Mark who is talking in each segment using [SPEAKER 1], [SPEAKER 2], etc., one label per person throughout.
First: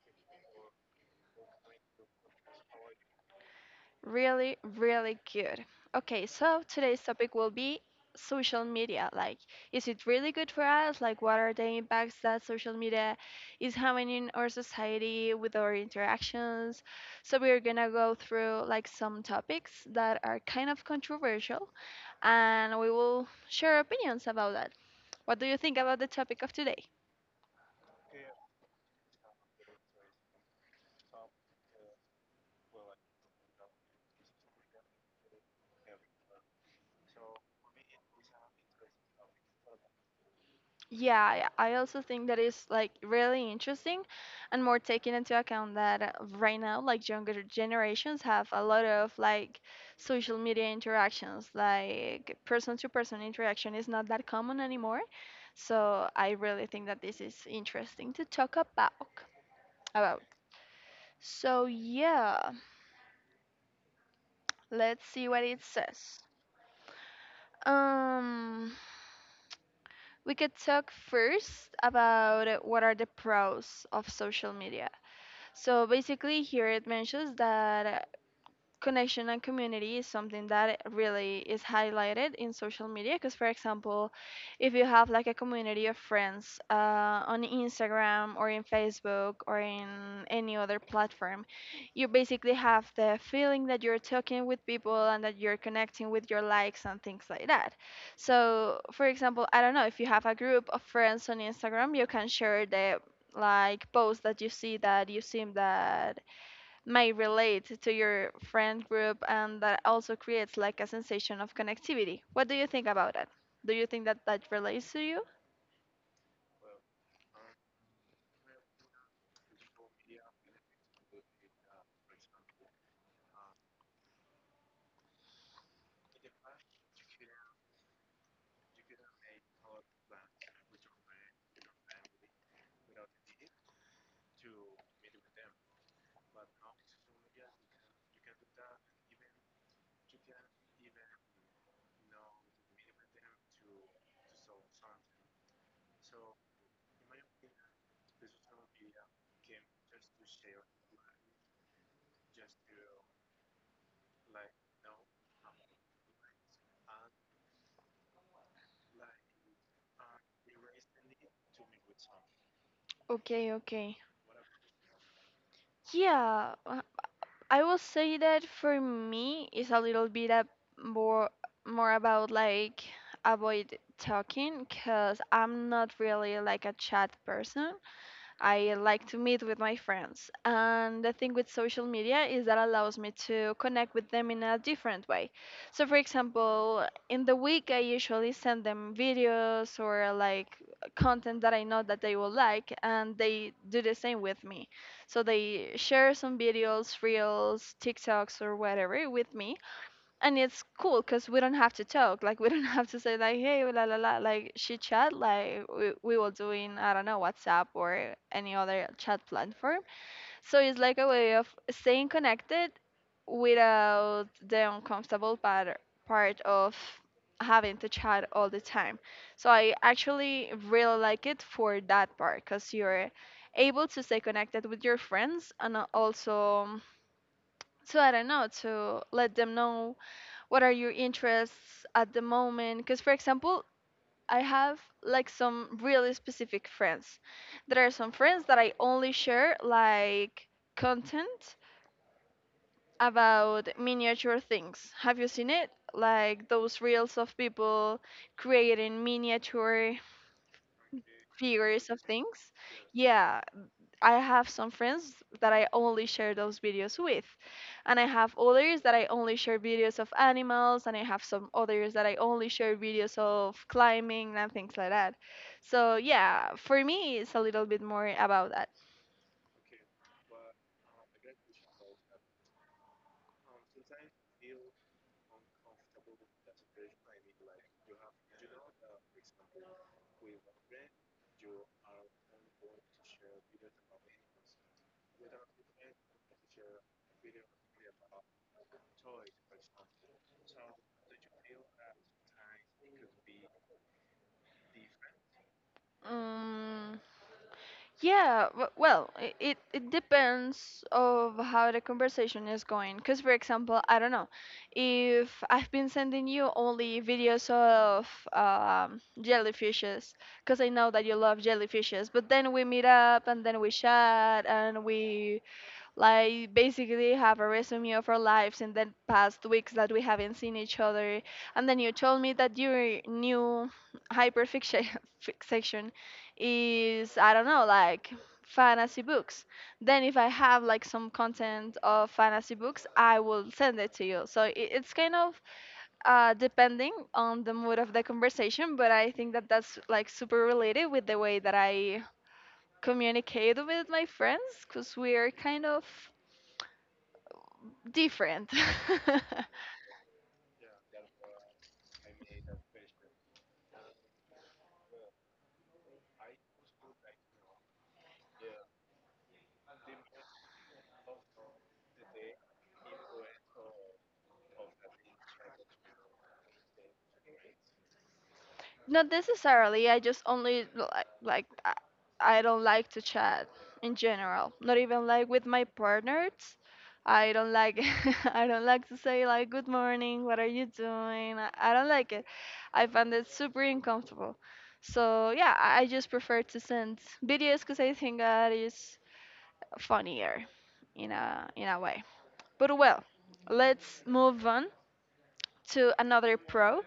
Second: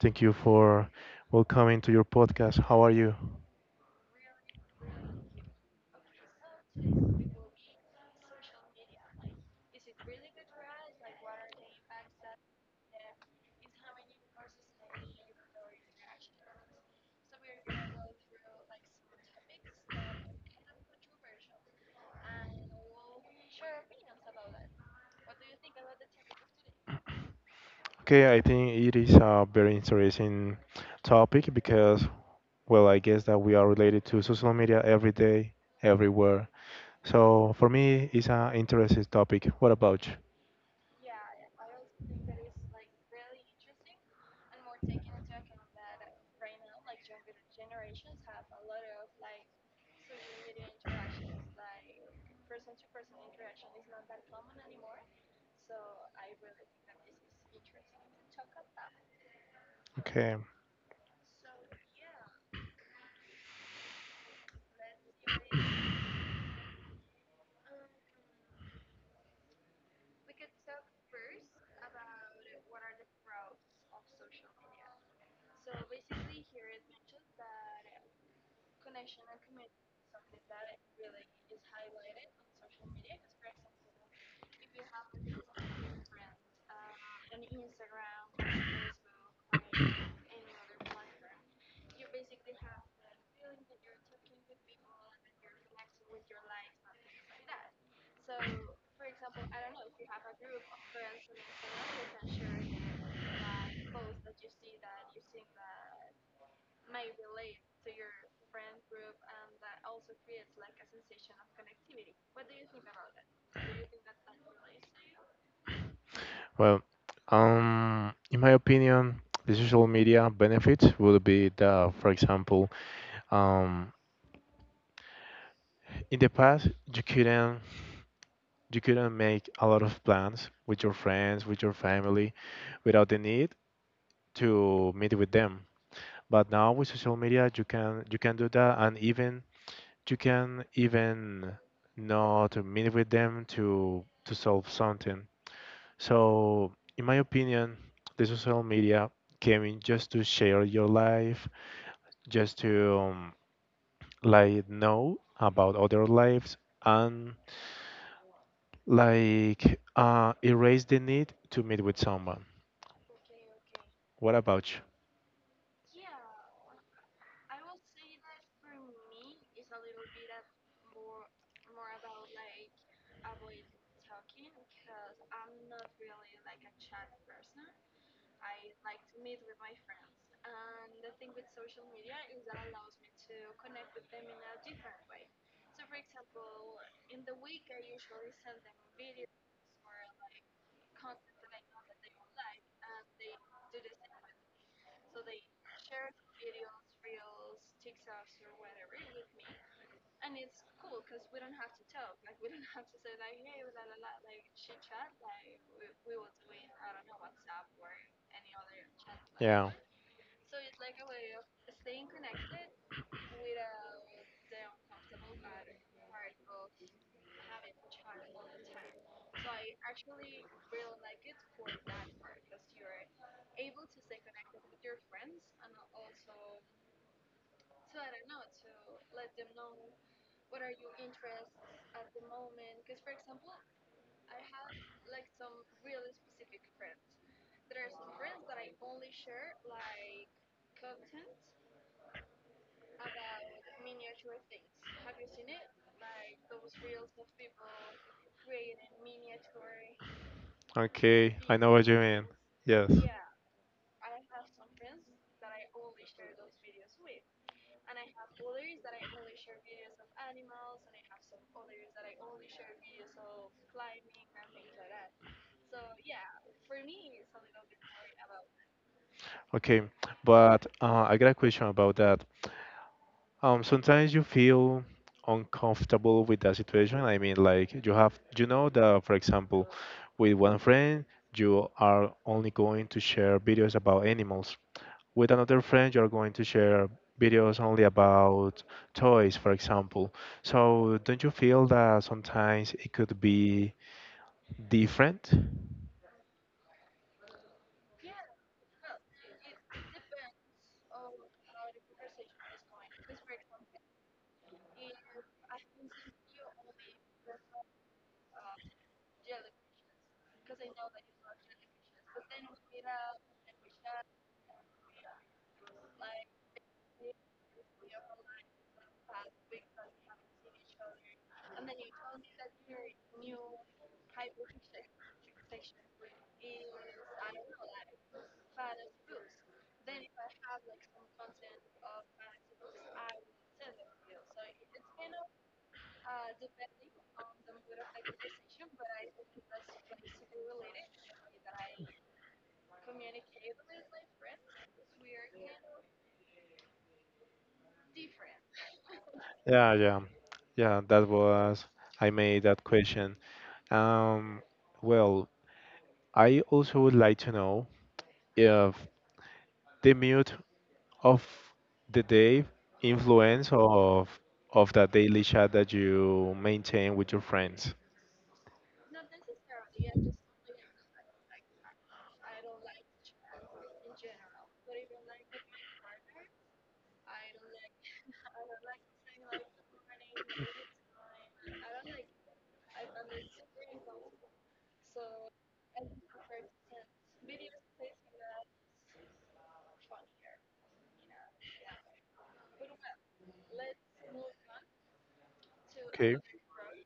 [SPEAKER 1] Thank you for welcoming to your podcast. How are you?
[SPEAKER 2] Really, really good. Okay, so today's topic will be social media. Like, is it really good for us? Like, what are the impacts that social media is having in our society with our interactions? So, we're gonna go through like some topics that are kind of controversial and we will share opinions about that. What do you think about the topic of today?
[SPEAKER 1] Okay, I think it is a very interesting topic because, I guess that we are related to social media every day, everywhere. So for me, it's an interesting topic. What about you?
[SPEAKER 2] Yeah, yeah, I also think that is like really interesting and more taking into account that right now like younger generations have a lot of like social media interactions, like person to person interaction is not that common anymore. So I really think that this is interesting to talk about.
[SPEAKER 1] Okay.
[SPEAKER 2] So yeah, let's see what it says. Um, we could talk first about what are the pros of social media. So basically, here it mentions that connection and community is something that really is highlighted in social media because, for example, if you have like a community of friends on Instagram or in Facebook or in any other platform, you basically have the feeling that you're talking with people and that you're connecting with your likes and things like that. So for example, I don't know, if you have a group of friends on Instagram, you can share the like posts that you see that you seem that may relate to your friend group, and that also creates like a sensation of connectivity. What do you think about that? Do you think that that relates to you?
[SPEAKER 1] Well, in my opinion, the social media benefits would be that, for example, um, in the past you couldn't make a lot of plans with your friends, with your family, without the need to meet with them. But now with social media, you can do that, and even you can even not meet with them to solve something. So, in my opinion, the social media came in just to share your life, just to like know about other lives and like erase the need to meet with someone.
[SPEAKER 2] Okay, okay.
[SPEAKER 1] What about you?
[SPEAKER 2] Yeah, I will say that for me it's a little bit a more more about like avoid talking because I'm not really like a chat person. I like to meet with my friends. And the thing with social media is that allows me to connect with them in a different way. So, for example, in the week, I usually send them videos or like content that I know that they will like, and they do the same with me. So, they share some videos, reels, TikToks, or whatever with me, and it's cool because we don't have to talk, like we don't have to say like hey la la la like she chat like we will do in, I don't know, WhatsApp or any other chat
[SPEAKER 1] Yeah.
[SPEAKER 2] platform. So it's like a way of staying connected without the uncomfortable part of having to chat all the time. So I actually really like it for that part because you're able to stay connected with your friends, and also, so I don't know, to let them know what are your interests at the moment, because for example I have like some really specific friends. There are some friends that I only share like content about miniature things. Have you seen it, like those reels of people creating miniature
[SPEAKER 1] Platform. Okay. I know what
[SPEAKER 2] figures
[SPEAKER 1] you
[SPEAKER 2] of
[SPEAKER 1] video mean.
[SPEAKER 2] things?
[SPEAKER 1] Calls. Yes.
[SPEAKER 2] Yeah, I have some friends that I only share those videos with, and I have others that I only share videos of animals, and I have some others that I only share videos of climbing and things like that. So yeah, for me, it's a little bit more about that.
[SPEAKER 1] Okay. But I got a question about that. Sometimes you feel uncomfortable with that situation. I mean, like you have, you know that, for example, with one friend, you are only going to share videos about animals. With another friend you're going to share videos only about toys, for example. So don't you feel that sometimes it could be different?
[SPEAKER 2] Mm. Yeah, well, it depends of how the conversation is going. Because, for example, I don't know, if I've been sending you only videos of, jellyfishes, because I know that you love jellyfishes, but then we meet up and then we chat and we like basically have a resume of our lives in the past weeks that we haven't seen each other, and then you told me that your new hyperfiction fiction is, I don't know, like fantasy books, then if I have like some content of fantasy books I will send it to you. So it's kind of, depending on the mood of the conversation, but I think that that's like super related with the way that I communicate with my friends, because we are kind of different.
[SPEAKER 1] Yeah, yeah, yeah, that was, I made that question. Um, well, I also would like to know if the mood of the day influence of that daily chat that you maintain with your friends.
[SPEAKER 2] Not necessarily. I just only like I don't like to chat in general. Not even like with my partners. I don't like I don't like to say like good morning, what are you doing? I don't like it. I find it super uncomfortable. So yeah, I just prefer to send videos because I think that is funnier in a way. But well, let's move on to
[SPEAKER 1] Okay.
[SPEAKER 2] another pro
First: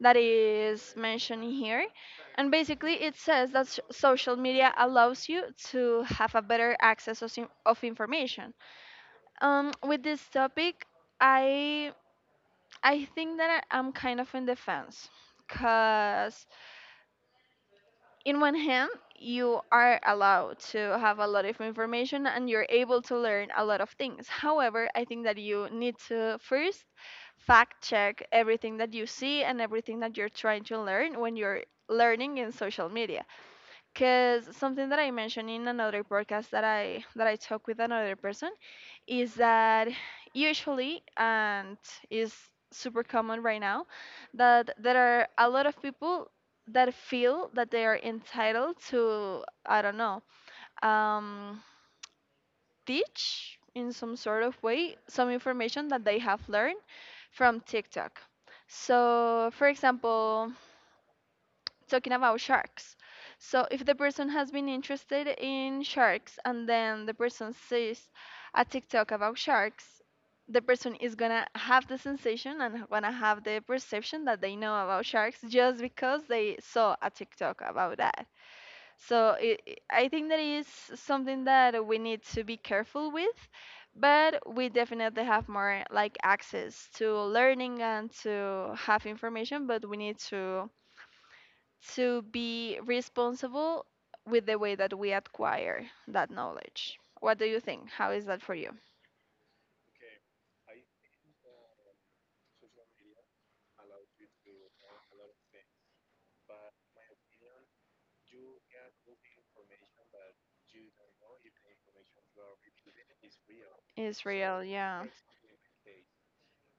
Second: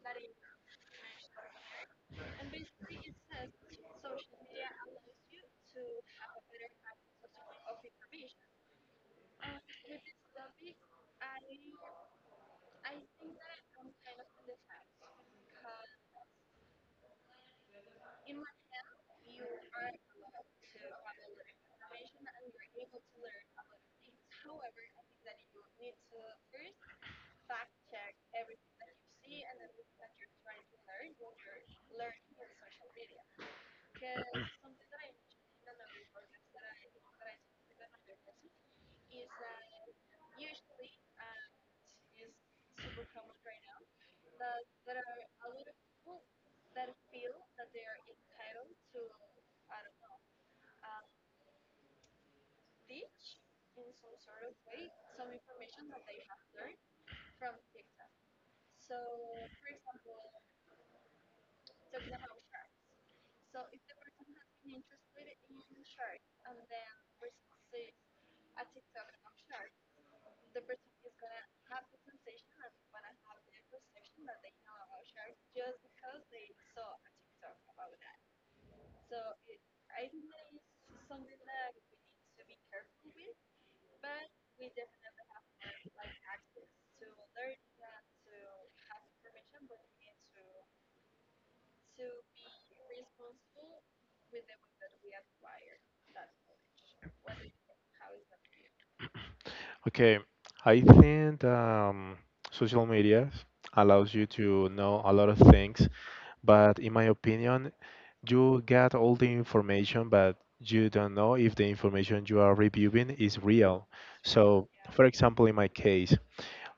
[SPEAKER 2] that is mentioned here. And basically, it says that social media allows you to have a better access of, of information. With this topic, I I think that, I'm kind of in defense, cause in one hand, you are allowed to have a lot of information and you're able to learn a lot of things. However, I think that you need to first fact check everything that you see and everything that you're trying to learn when you're learning in social media, because something that I mentioned in another podcast that I talked with another person is that, usually, and is super common right now, that there are a lot of people that feel that they are entitled to, I don't know, um, teach in some sort of way some information that they have learned from TikTok. So for example, talking about sharks. So if the person has been interested in sharks and then the person sees a TikTok about sharks, the person is gonna have the sensation and gonna have the perception that they know about sharks just because they saw a TikTok about that. So it, I think that is something that we need to be careful with, but we definitely have more like access to learning and to have information, but we need to be responsible with the way that we acquire that knowledge. What do you think? How is that for you?
[SPEAKER 1] Okay, I think social media allows you to know a lot of things, but in my opinion, you get all the information, but you don't know if the information you are reviewing is real.
[SPEAKER 2] Israel,
[SPEAKER 1] So,
[SPEAKER 2] yeah.
[SPEAKER 1] for example, in my case,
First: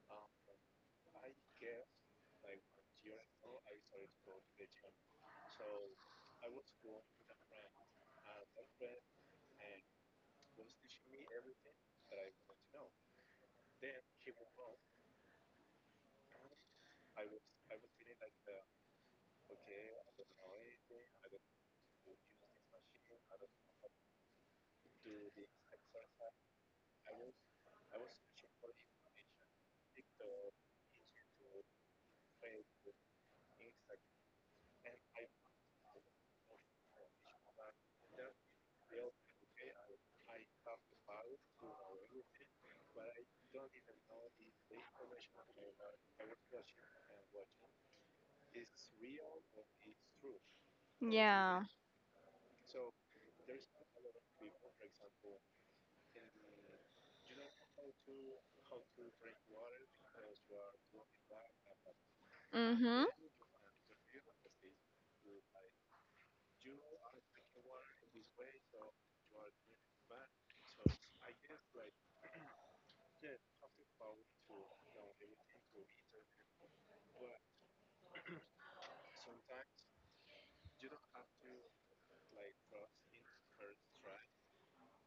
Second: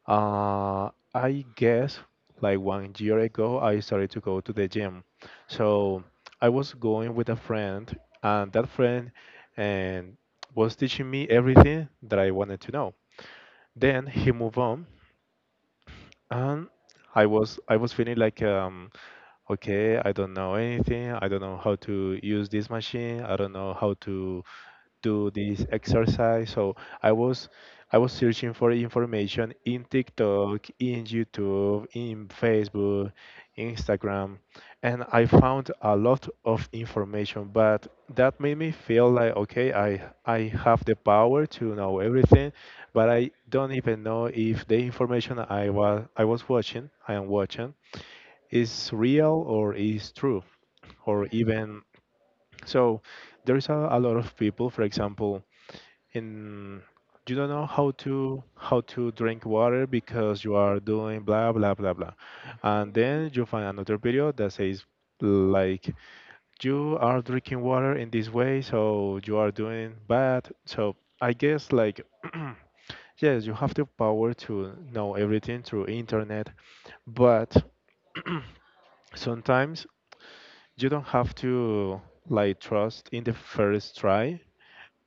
[SPEAKER 1] I guess like one year ago, I started to go to the gym. So, I was going with a friend, and that friend and was teaching me everything that I wanted to know. Then he moved on, and I was feeling like, okay, I don't know anything, I don't know how to use this machine, I don't know how to do this exercise. So I was I was searching for information in TikTok, in YouTube, in Facebook, Instagram, and I found a lot of information, but that made me feel like, okay, I have the power to know everything, but I don't even know if the information I was watching, I am watching, is real or is true. Or
[SPEAKER 2] Yeah.
[SPEAKER 1] even, so there's a lot of people, for example, and you don't know how to drink water because you are doing blah blah blah blah, and
[SPEAKER 2] Mhm.
[SPEAKER 1] then you find another video that says like, you are drinking water in this way so you are doing bad. So I guess like, yes, you have the power to know everything through internet, but sometimes you don't have to like trust in the first try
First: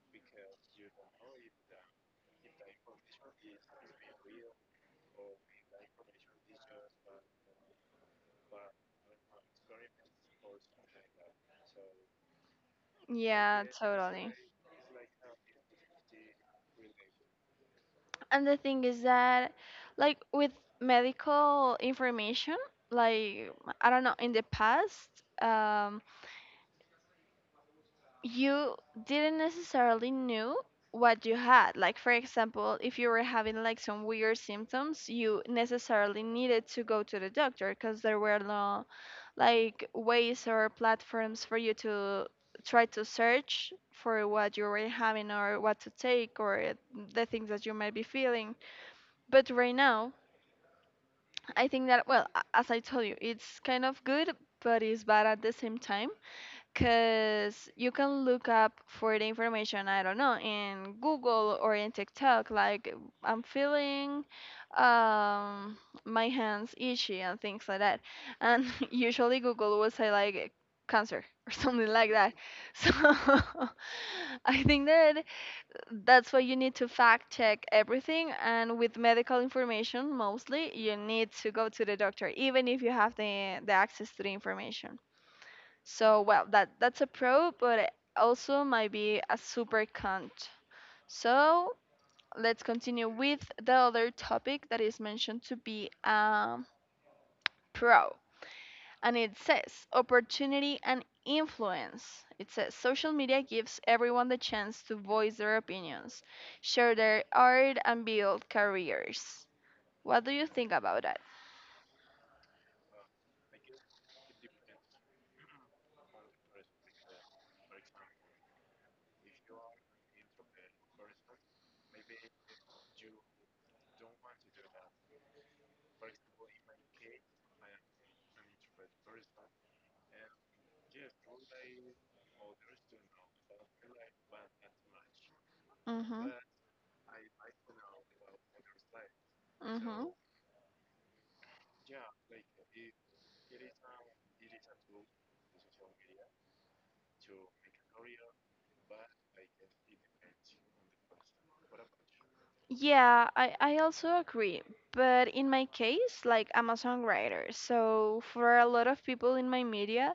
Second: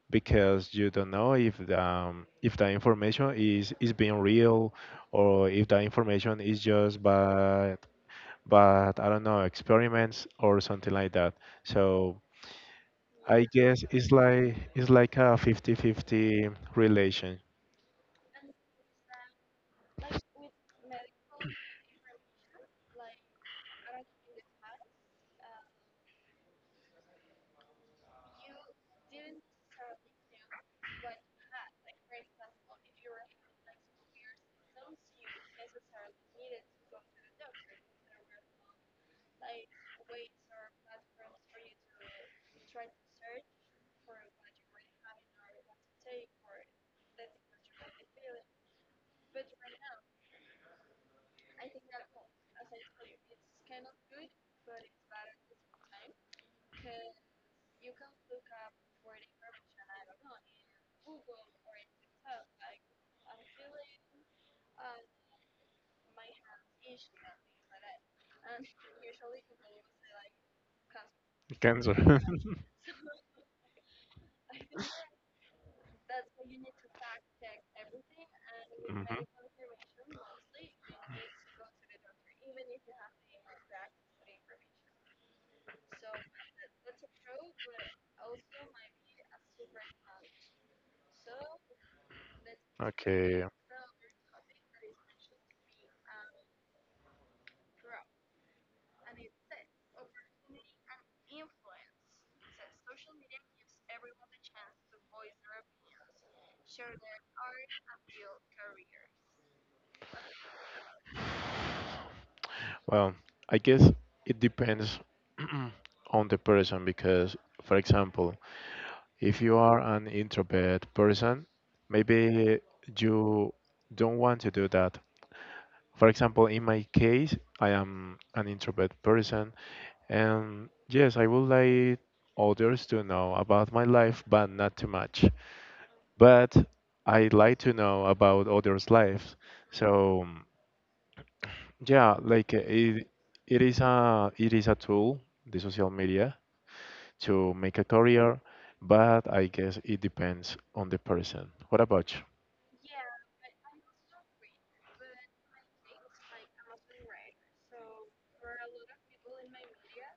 [SPEAKER 1] because you don't know if the information is being real, or if the information is just, but I don't know, experiments or something like that. So I
[SPEAKER 2] Yeah,
[SPEAKER 1] guess it's
[SPEAKER 2] totally.
[SPEAKER 1] like a 50-50 relation.
[SPEAKER 2] And the thing is that, like with medical information, like I don't know, in the past, um you didn't necessarily knew what you had. Like for example, if you were having like some weird symptoms, you necessarily needed to go to the doctor because there were no like ways or platforms for you to try to search for what you were having or what to take or the things that you might be feeling. But right now, I think that well, as I told you, it's kind of good but it's bad at the same time, because you can look up for the information, I don't know, in Google or in TikTok like, I'm feeling, um my hands itchy and things like that, and usually Google will say like cancer or something
[SPEAKER 1] Cancer.
[SPEAKER 2] like that. So I think that that's why you need to fact check everything, and with
[SPEAKER 1] Mhm.
[SPEAKER 2] medical information mostly you need to go to the doctor even if you have the access to the information. So well, that's a pro, but it also might be a super con. So let's continue
[SPEAKER 1] Okay.
[SPEAKER 2] with the other topic that is mentioned to be, pro, and it says opportunity and influence. It says social media gives everyone the chance to voice their opinions, share their art, and build careers. What do you think about that?
[SPEAKER 1] Well, I guess it depends on the person because, for example, if you are an introvert person, maybe you don't want to do that. For example, in my case, I am an introvert person, and yes, I would like others to know about my life, but not too much.
[SPEAKER 2] Mhm.
[SPEAKER 1] But I like to know about others' lives.
[SPEAKER 2] Mhm.
[SPEAKER 1] So yeah, like it is a tool, the social media, to make a career, but I guess it depends on the person. What about you?
[SPEAKER 2] Yeah, I also agree. But in my case, like I'm a songwriter, so for a lot of people in my media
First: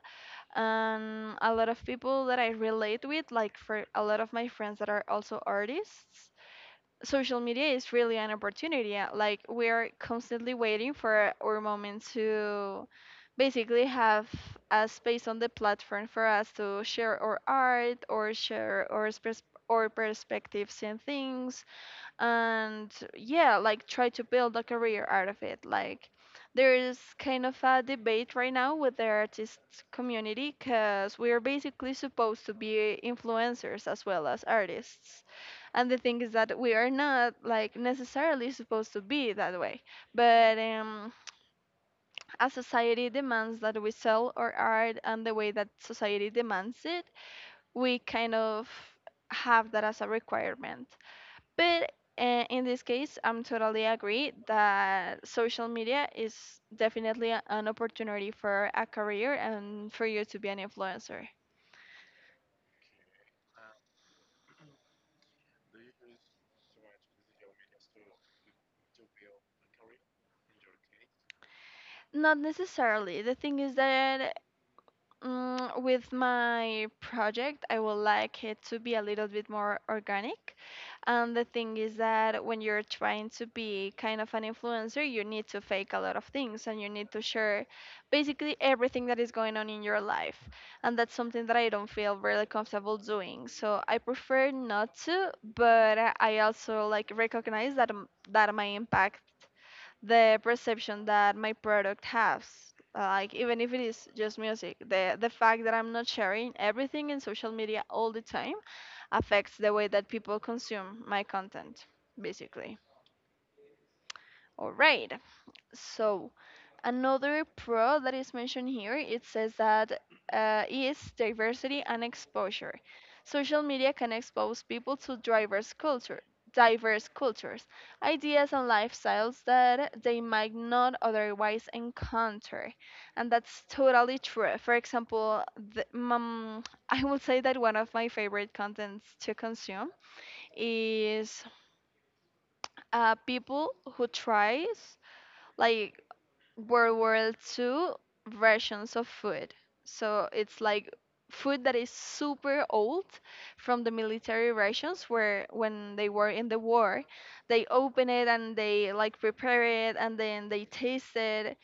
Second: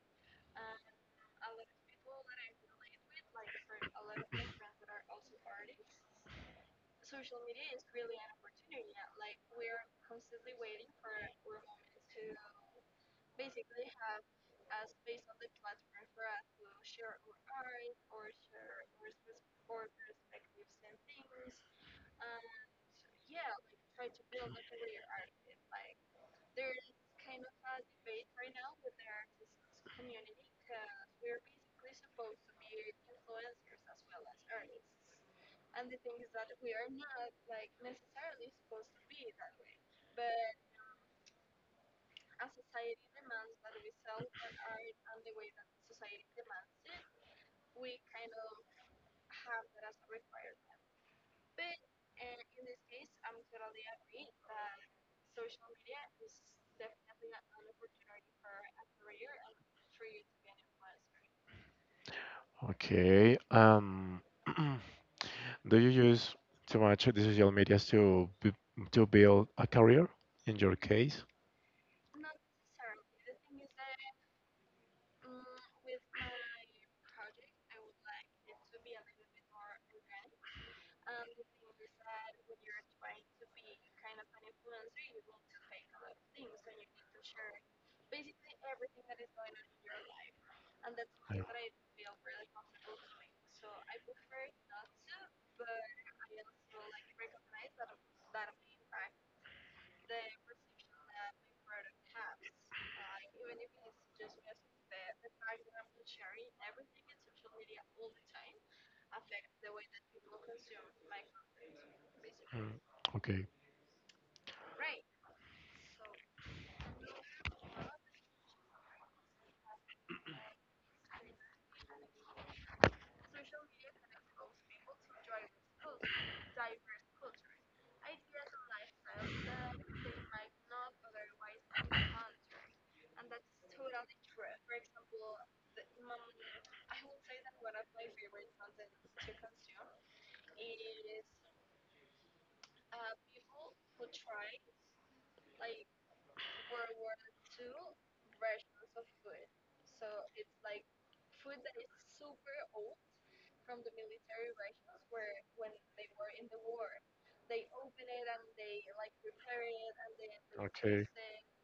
[SPEAKER 2] and a lot of people that I relate with, like for a lot of my friends that are also artists, social media is really an opportunity. Like we are constantly waiting for our moment to basically have a space on the platform for us to share our art or share our, our perspectives and things, and yeah, like try to build a career out of it. Like there is kind of a debate right now with the artist community, because we're basically supposed to be influencers as well as artists, and the thing is that we are not like necessarily supposed to be that way, but as society demands that we sell our art and the way that society demands it, we kind of have that as a requirement. But in this case, I'm totally agree that social media is definitely an opportunity for a career and for you to be an influencer.
[SPEAKER 1] Okay. Do you use too much the social medias to to build a career in your case?
[SPEAKER 2] Not necessarily. The thing is that, Mm, with my project, I would like it to be a little bit more organic. And the thing is that when you're trying to be kind of an influencer, you need to fake a lot of things and you need to share basically everything that is going on in your life. And that's
[SPEAKER 1] Yeah.
[SPEAKER 2] something that I don't feel really comfortable doing. So I prefer not to, but I also like recognize that my impact, the perception that my product has, like even if it is just music, the fact that I'm not sharing everything in social media all the time affects the way that people consume my content basically.
[SPEAKER 1] Mm, okay.
[SPEAKER 2] All right. So, another pro that is mentioned here, it says that is diversity and exposure. Social media can expose people to diverse cultures, ideas and lifestyles that they might not otherwise encounter, and that's totally true. For example, the, um, I would say that one of my favorite contents to consume is people who tries, like, World War Two versions of food. So it's like food that is super old from the military rations where when they were in the war, they open it and they like prepare it and then they
[SPEAKER 1] Okay.
[SPEAKER 2] taste it.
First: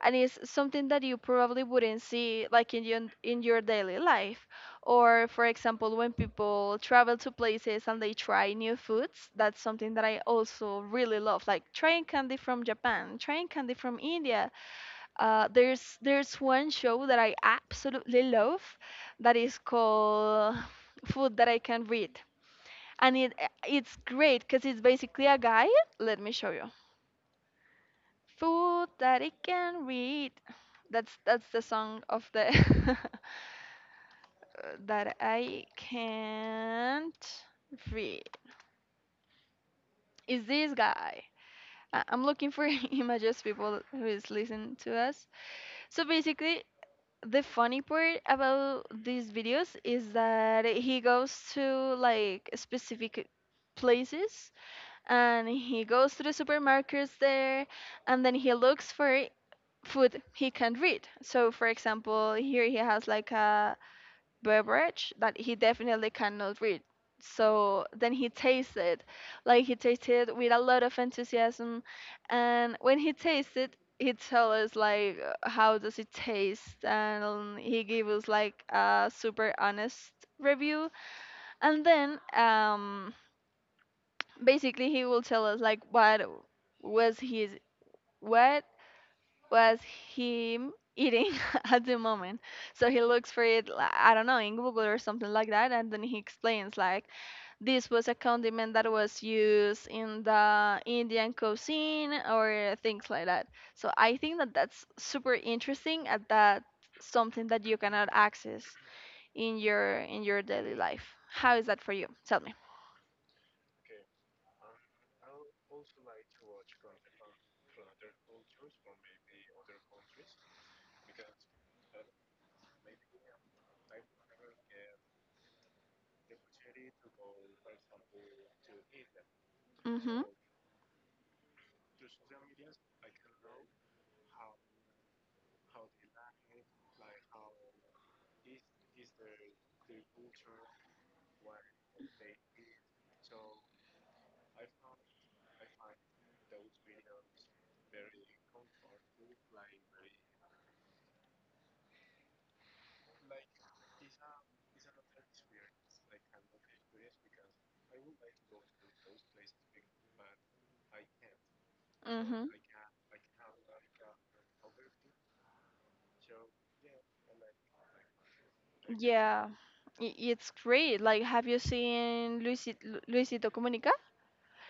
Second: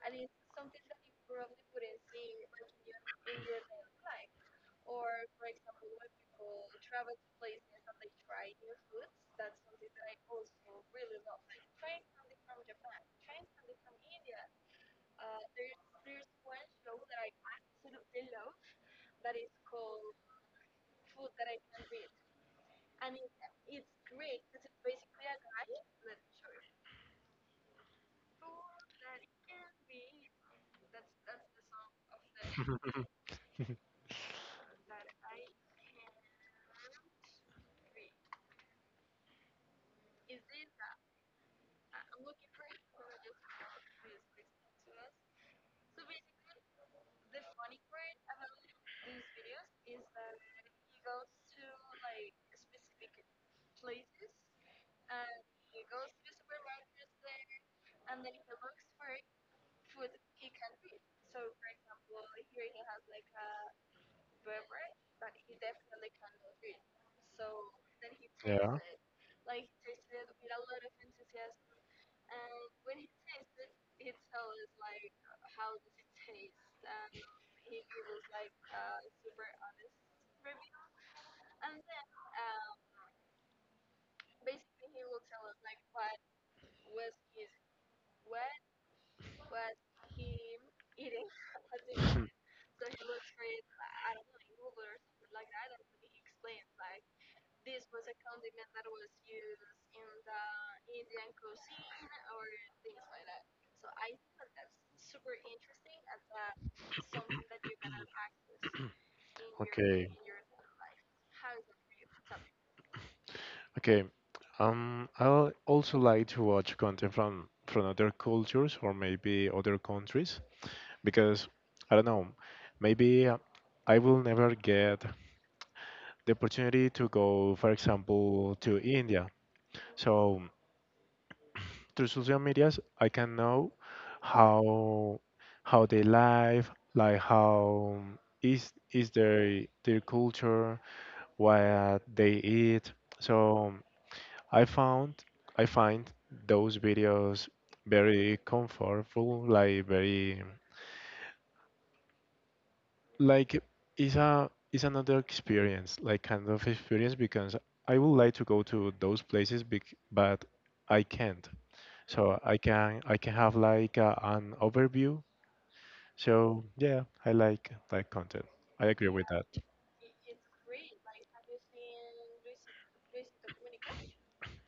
[SPEAKER 2] And it's something that you probably wouldn't see like in your daily life. Or for example, when people travel to places and they try new foods, that's something that I also really love. Like trying candy from Japan, trying candy from India. There's one show that I absolutely love that is called Food That I Can Read. And it's great because it's basically a guy. Let me show you. Food that I can read. That's the song of the that I can't read. Is this guy? I'm looking for images, people who is listening to us. So basically, the funny part about these videos is that he goes to like specific places, and he goes to the supermarkets there, and then he looks for food he can read. So for example, here he has like a beverage that he definitely cannot read. So then he
[SPEAKER 1] Yeah.
[SPEAKER 2] tasted, like he tasted with a lot of enthusiasm, and when he tasted, he tell us like how does it taste, and he gave us like a super honest review, and then basically he will tell us like was his what was him eating at the moment. So he looks for it, I don't know, in Google or something like that, and then he explains like this was a condiment that was used in the Indian cuisine or things like that. So I think that that's super interesting, and that's something that you cannot access in your
[SPEAKER 1] Okay.
[SPEAKER 2] in your daily life. How is that for you? Tell me.
[SPEAKER 1] Okay. I also like to watch content from other cultures or maybe other countries because I don't know, maybe I will never get the opportunity to go, for example, to India.
[SPEAKER 2] Mhm.
[SPEAKER 1] So through social medias, I can know how how they live, like how is their culture, what they eat. So I found I find those videos very comfortable, like very like it's a it's another experience, like kind of experience because I would like to go to those places, but I can't. So
[SPEAKER 2] Mhm.
[SPEAKER 1] I can have like an overview. So yeah, I like that content. I agree with that.
[SPEAKER 2] Yeah, it's great. Like, have you seen Luisito Comunica?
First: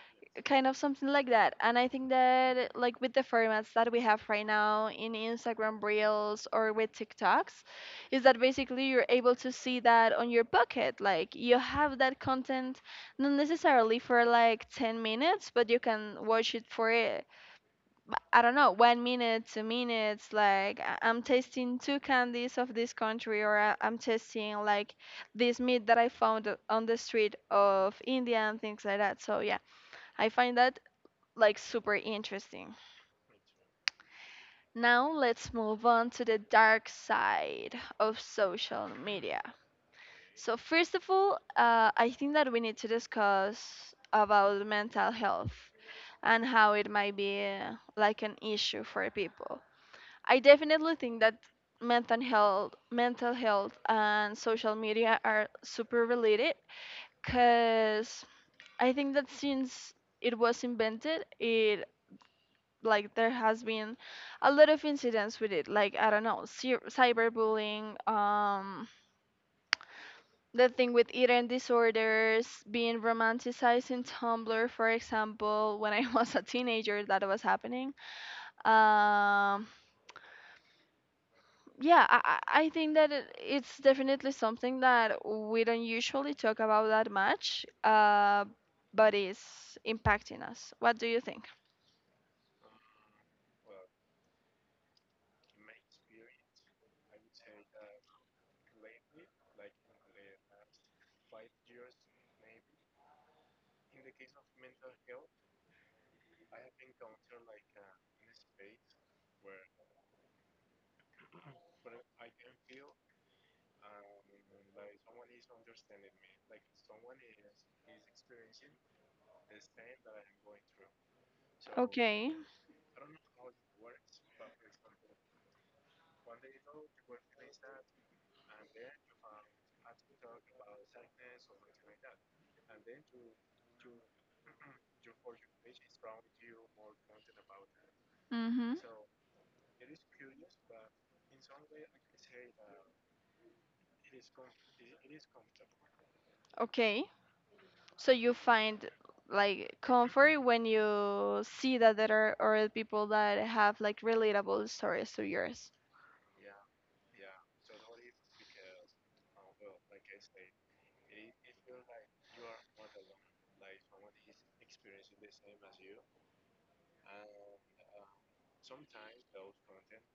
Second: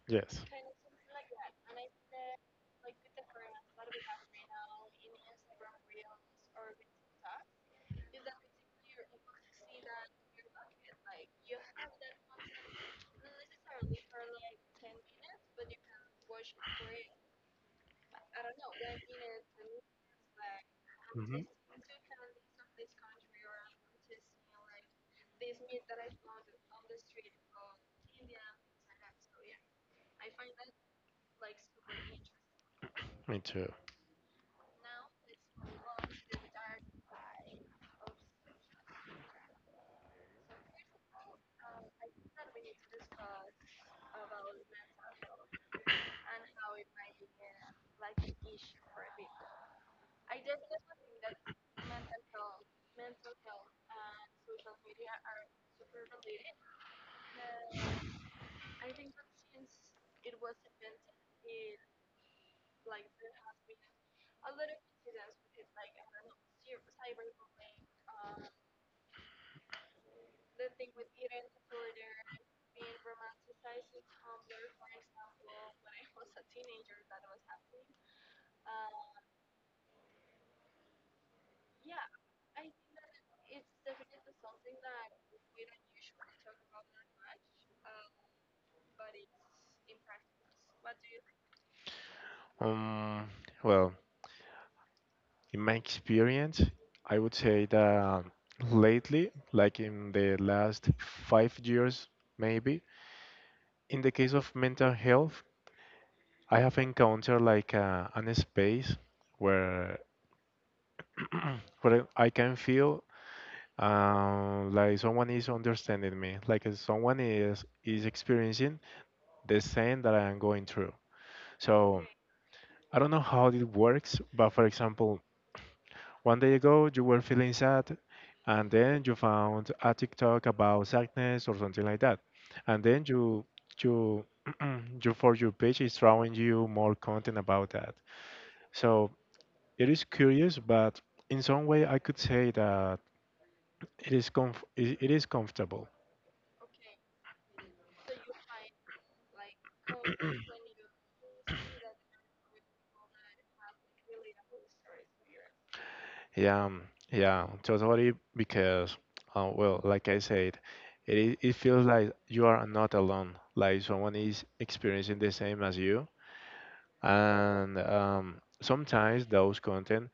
[SPEAKER 1] Yes.
[SPEAKER 2] Kind of something like that. And I think that, like, with the formats that we have right now in Instagram Reels or with TikToks, is that basically you're able to see that on your bucket. Like, you have that content, not necessarily for like 10 minutes, but you can watch it for but I don't know, 1 minute, 2 minutes. Like I'm
[SPEAKER 1] Hmm.
[SPEAKER 2] tasting two candies of this country, or I'm tasting like this meat that I found on the street of India and things like that. So yeah, I find that like super interesting.
[SPEAKER 1] Me too.
[SPEAKER 2] Now let's move on to the dark side of social media. So first of all, I think that we need to discuss about mental health and how it might be like an issue for people. I definitely think that mental health and social media are super related, because I think that since it was invented, it like there has been a lot of incidents with it. Like I don't know, cyberbullying, the thing with eating disorders, being romanticized in Tumblr, for example, when I was a teenager, that was happening. Um, yeah, I think that it's definitely something that we don't usually talk about that much, but it's impacting us. What do you think?
[SPEAKER 1] Um. Well, in my experience, I would say that lately, like in the last 5 years, maybe, in the case of mental health, I have encountered like an space where where I can feel like someone is understanding me, like someone is experiencing the same that I am going through. So
[SPEAKER 2] Okay.
[SPEAKER 1] I don't know how it works, but for example, one day ago, you were feeling sad, and then you found a TikTok about sadness or something like that, and then you you, for your page is showing you more content about that.
[SPEAKER 2] Mm-hmm.
[SPEAKER 1] So it is curious, but in some way, I could say that it is it is comfortable.
[SPEAKER 2] Okay. So you find like comfort when you see that there are other people that have like relatable stories to yours.
[SPEAKER 1] Yeah, yeah, totally. Because, like I said, it feels like you are not alone. Like someone is experiencing the same as you, and sometimes those content,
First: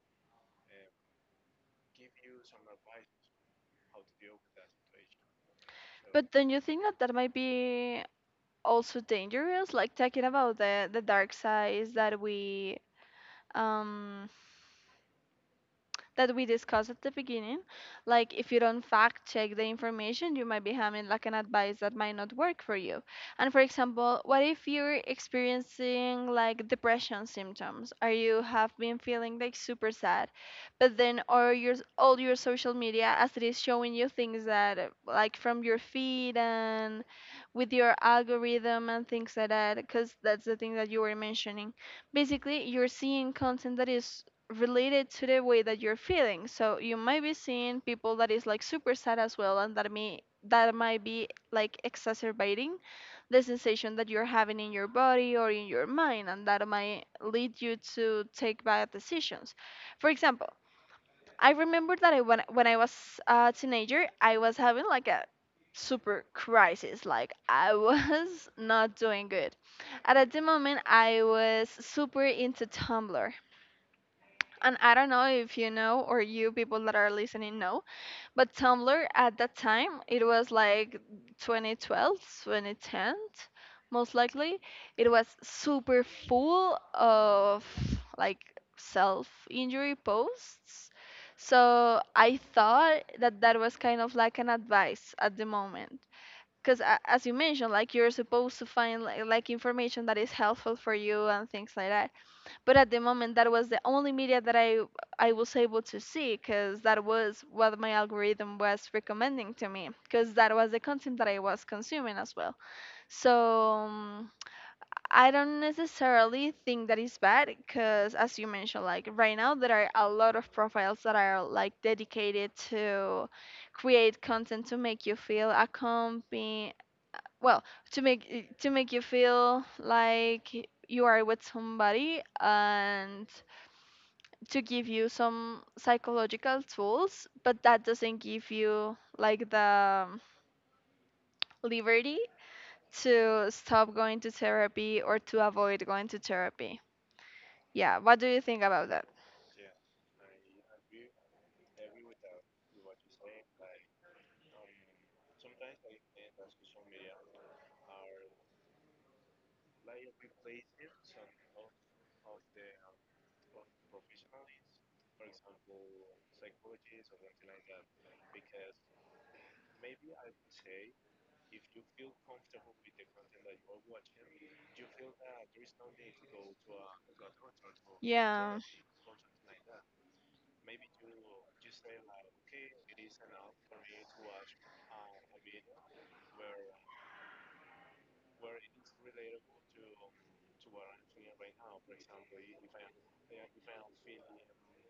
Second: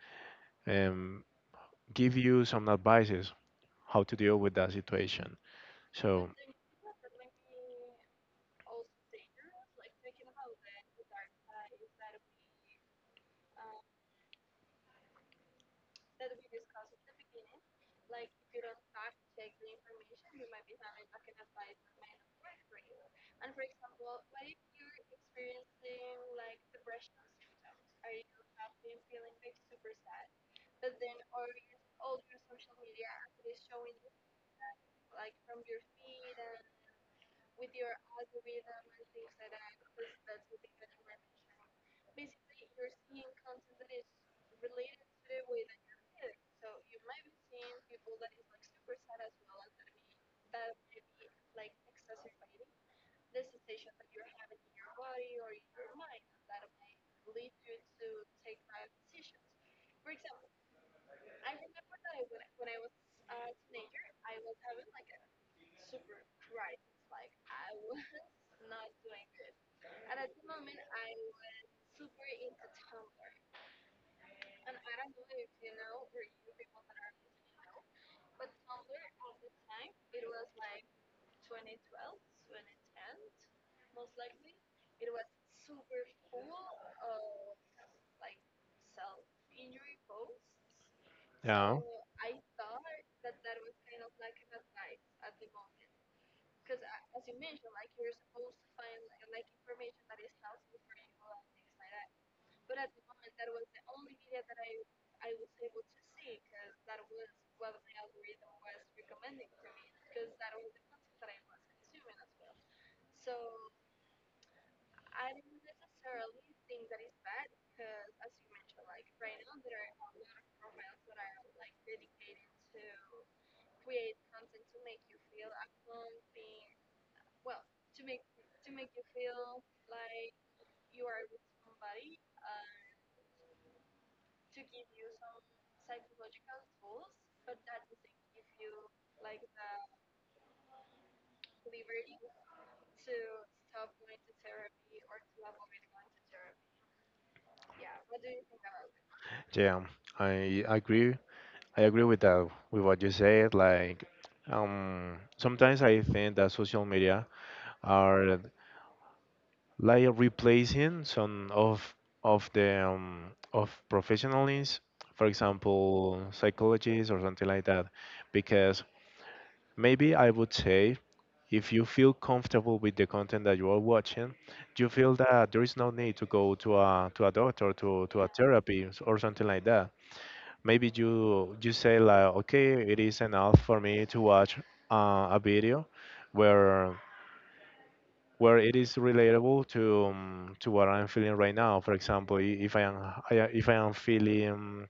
[SPEAKER 1] um, give you some advices how to deal with that situation. So
[SPEAKER 2] But don't you think that that might be also dangerous? Like talking about the dark sides that um we discussed at the beginning. Like, if you don't fact check the information, you might be having like an advice that might not work for you. And for example, what if you're experiencing like depression symptoms? Or you have been feeling like super sad, but then or your all your social media as it is showing you things that like from your feed and with your algorithm and things like that, because that's the thing that you were mentioning, basically you're seeing content that is related to the way that you're feeling. So you might be seeing people that is like super sad as well, and that might be like exacerbating the sensation that you're having in your body or in your mind, and that might lead you to take bad decisions. For example, I remember that I, when I was a teenager, I was having like a super crisis, like I was not doing good, and at the moment I was super into Tumblr. And I don't know if you know, or you people that are listening know, but Tumblr at that time it was like 2012, 2010, most likely. It was super full of like self-injury posts.
[SPEAKER 1] yeah,
[SPEAKER 2] So I thought that that was kind of like an advice at the moment. Because as you mentioned, like you're supposed to find like, information that is helpful for you and things like that, but at the moment that was the only media that I was able to see because that was what my algorithm was recommending to me because that was the content that I was consuming as well. So um, I don't necessarily think that is bad because, as you mentioned, like right now there are a lot of profiles that are like dedicated to create content to make you feel accompanied. Well, to make you feel like you are with somebody and to give you some psychological tools, but that doesn't give you like the liberty to stop going to therapy or to avoid going to therapy. Yeah, what do you think about that?
[SPEAKER 1] yeah, I agree. I agree with that with what you said. Like sometimes I think that social media are like replacing some of the of professionals, for example, psychologists or something like that, because maybe I would say if you feel comfortable with the content that you are watching, you feel that there is no need to go to a doctor to a
[SPEAKER 2] Yeah.
[SPEAKER 1] therapy or something like that. Maybe you say like, okay, it is enough for me to watch a video where it is relatable to what I'm feeling right now. For example, if I am feeling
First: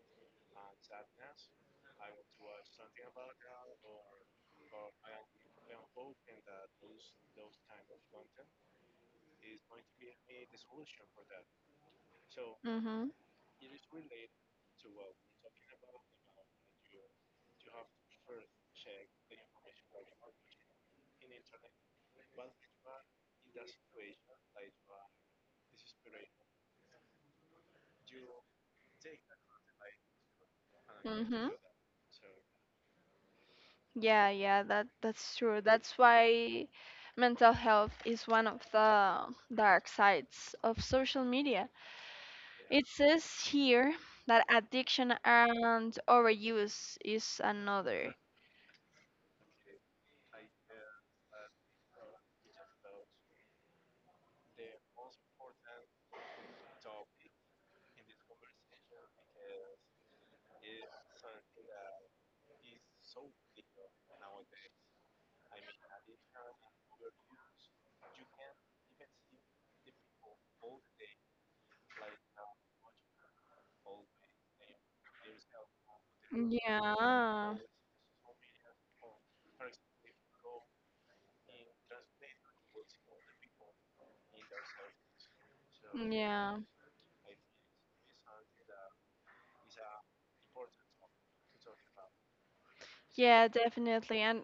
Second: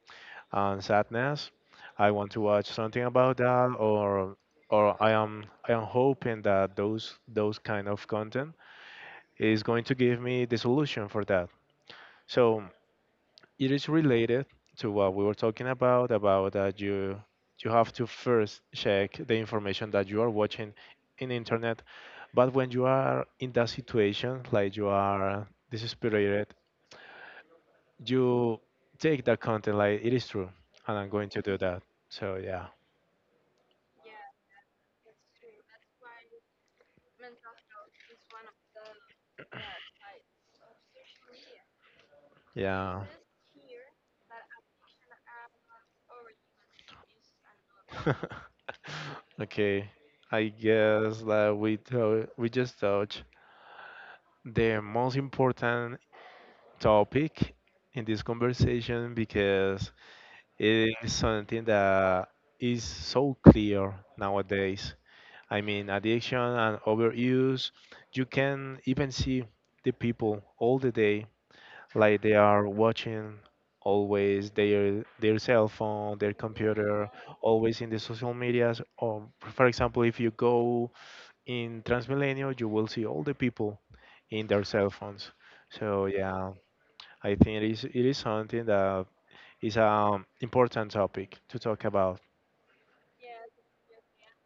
[SPEAKER 1] sadness, I want to watch something about that, or I am hoping that those kind of content is going to give me the solution for that. So
[SPEAKER 2] Mhm.
[SPEAKER 1] it is related to what we were talking about that you have to first check the information that you are watching in internet, but when you are in that situation, like you are desperate, you take that content like it is true, and I'm going to
[SPEAKER 2] Mhm.
[SPEAKER 1] do that. So yeah.
[SPEAKER 2] Yeah, yeah, that's true. That's why mental health is one of the dark sides of social media. It
[SPEAKER 1] Yeah.
[SPEAKER 2] says here that addiction and overuse is another.
[SPEAKER 1] Okay, I guess that we just touched the most important topic in this conversation because it is something that is so clear nowadays. I mean, addiction and overuse, you can even see the people all the day, like they are watching always their cell phone, their computer,
[SPEAKER 2] Yeah,
[SPEAKER 1] always in the social medias. Or, for example, if you go in Transmilenio, you will see all the people in their cell phones. So yeah,
[SPEAKER 2] yeah,
[SPEAKER 1] I think it is something that is an important topic to talk about.
[SPEAKER 2] yeah, definitely. And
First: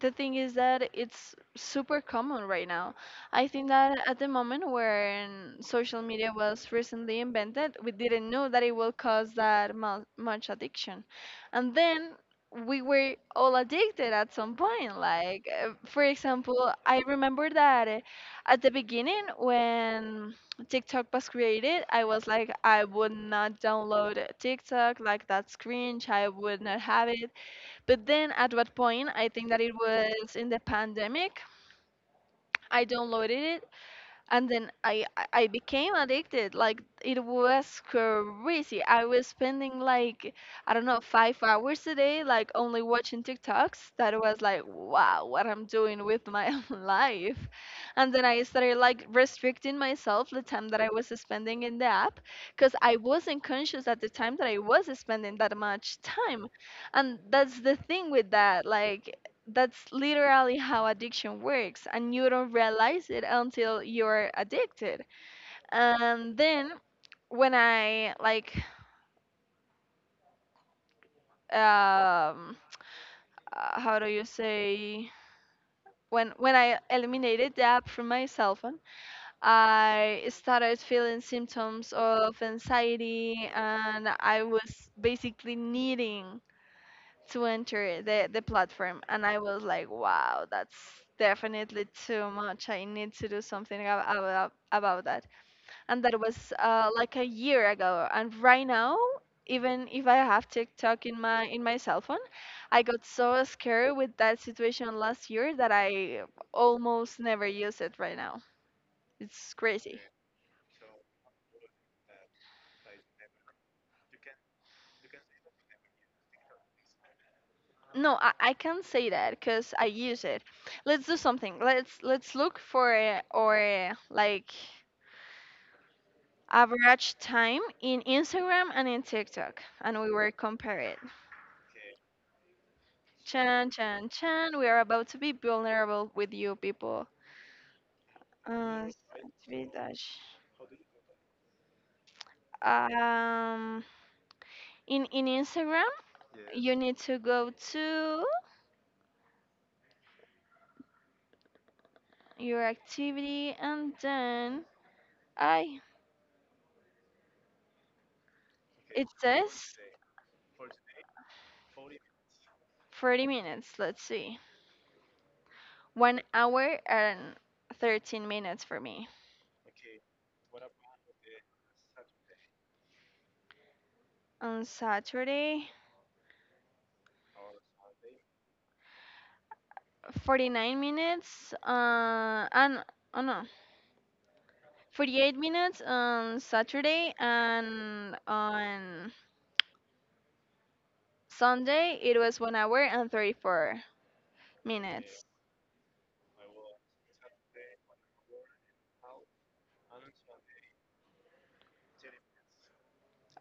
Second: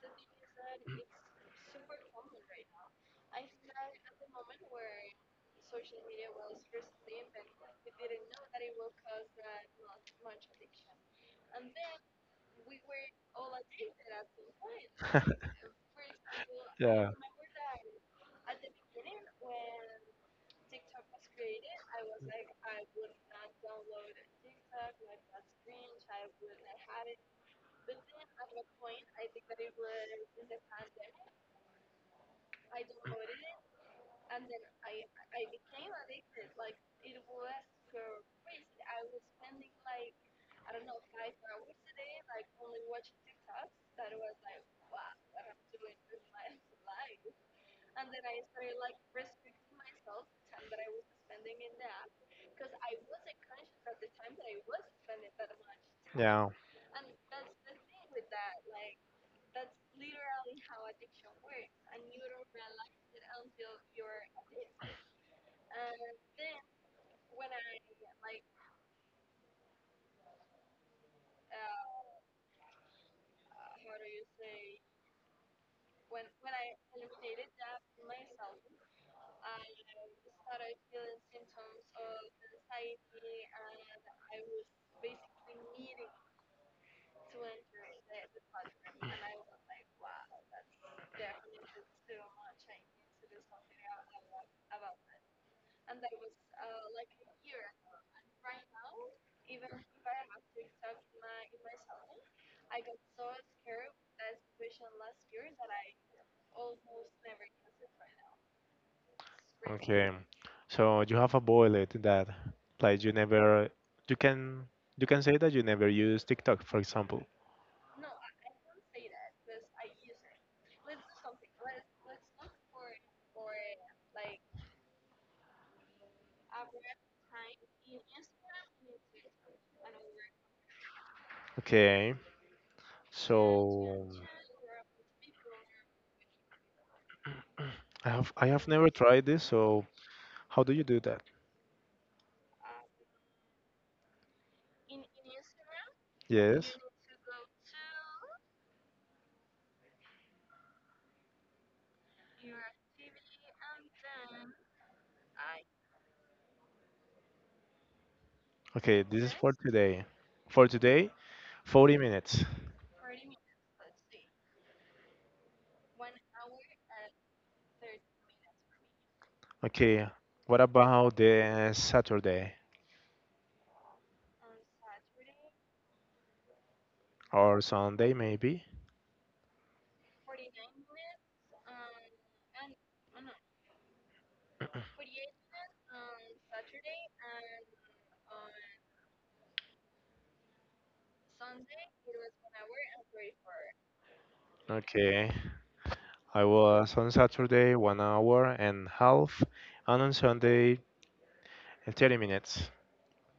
[SPEAKER 2] the thing is that it's super common right now. I think that at the moment when social media was recently invented, we didn't know that it will cause that much addiction. And then we were all addicted at some point. Like, for example, I
[SPEAKER 1] Yeah,
[SPEAKER 2] remember that at the beginning when TikTok was created, I was like, I would not download TikTok, like that's cringe, I would not have it. But then at what point, I think that it was in the pandemic, I downloaded it, and then I became addicted. Like it was crazy. I was spending like, I don't know, 5 hours a day, like only watching TikToks. That was like, wow, what I'm doing with my life. And then I started like restricting myself the time that I was spending in the app, because I wasn't conscious at the time that I was spending that much time,
[SPEAKER 1] yeah.
[SPEAKER 2] and that's the thing with that, like that's literally how addiction works, and you don't realize it until you're addicted. And then when I like, um how do you say, when I eliminated the app from my cell phone, I started feeling symptoms of anxiety and I was basically needing to enter the platform. And I was like, wow, that's definitely too much. I need to do something about that. And that was like a year ago. And right now, even if I have TikTok in my cell phone, I got so scared with that situation last year that I almost never use it right now. It's crazy.
[SPEAKER 1] Okay. So you have a bullet that like you never you can you can say that you never use TikTok, for example.
[SPEAKER 2] No, I can't say that because I use it. Let's do something. Let's look for like, average time in Instagram and in TikTok, and we were compared.
[SPEAKER 1] Okay.
[SPEAKER 2] Chan,
[SPEAKER 1] So
[SPEAKER 2] chan, chan. We are about to be vulnerable with you people.
[SPEAKER 1] I have
[SPEAKER 2] Uh,
[SPEAKER 1] never tried this,
[SPEAKER 2] three
[SPEAKER 1] so
[SPEAKER 2] dash.
[SPEAKER 1] how do you do that?
[SPEAKER 2] Um, in Instagram, you
[SPEAKER 1] Yes.
[SPEAKER 2] need to go to your activity, and then I.
[SPEAKER 1] Okay,
[SPEAKER 2] It
[SPEAKER 1] this is for
[SPEAKER 2] says
[SPEAKER 1] today. For today, 40 minutes.
[SPEAKER 2] 40 minutes. Let's see, 1 hour and 13 minutes for me
[SPEAKER 1] Okay, what about the Saturday
[SPEAKER 2] on Saturday.
[SPEAKER 1] or Sunday maybe?
[SPEAKER 2] 49 minutes and, oh no, 48 minutes on Saturday, and on Sunday it was 1 hour and 34 minutes.
[SPEAKER 1] Okay, I was on Saturday one hour and half, and on Sunday 30 minutes.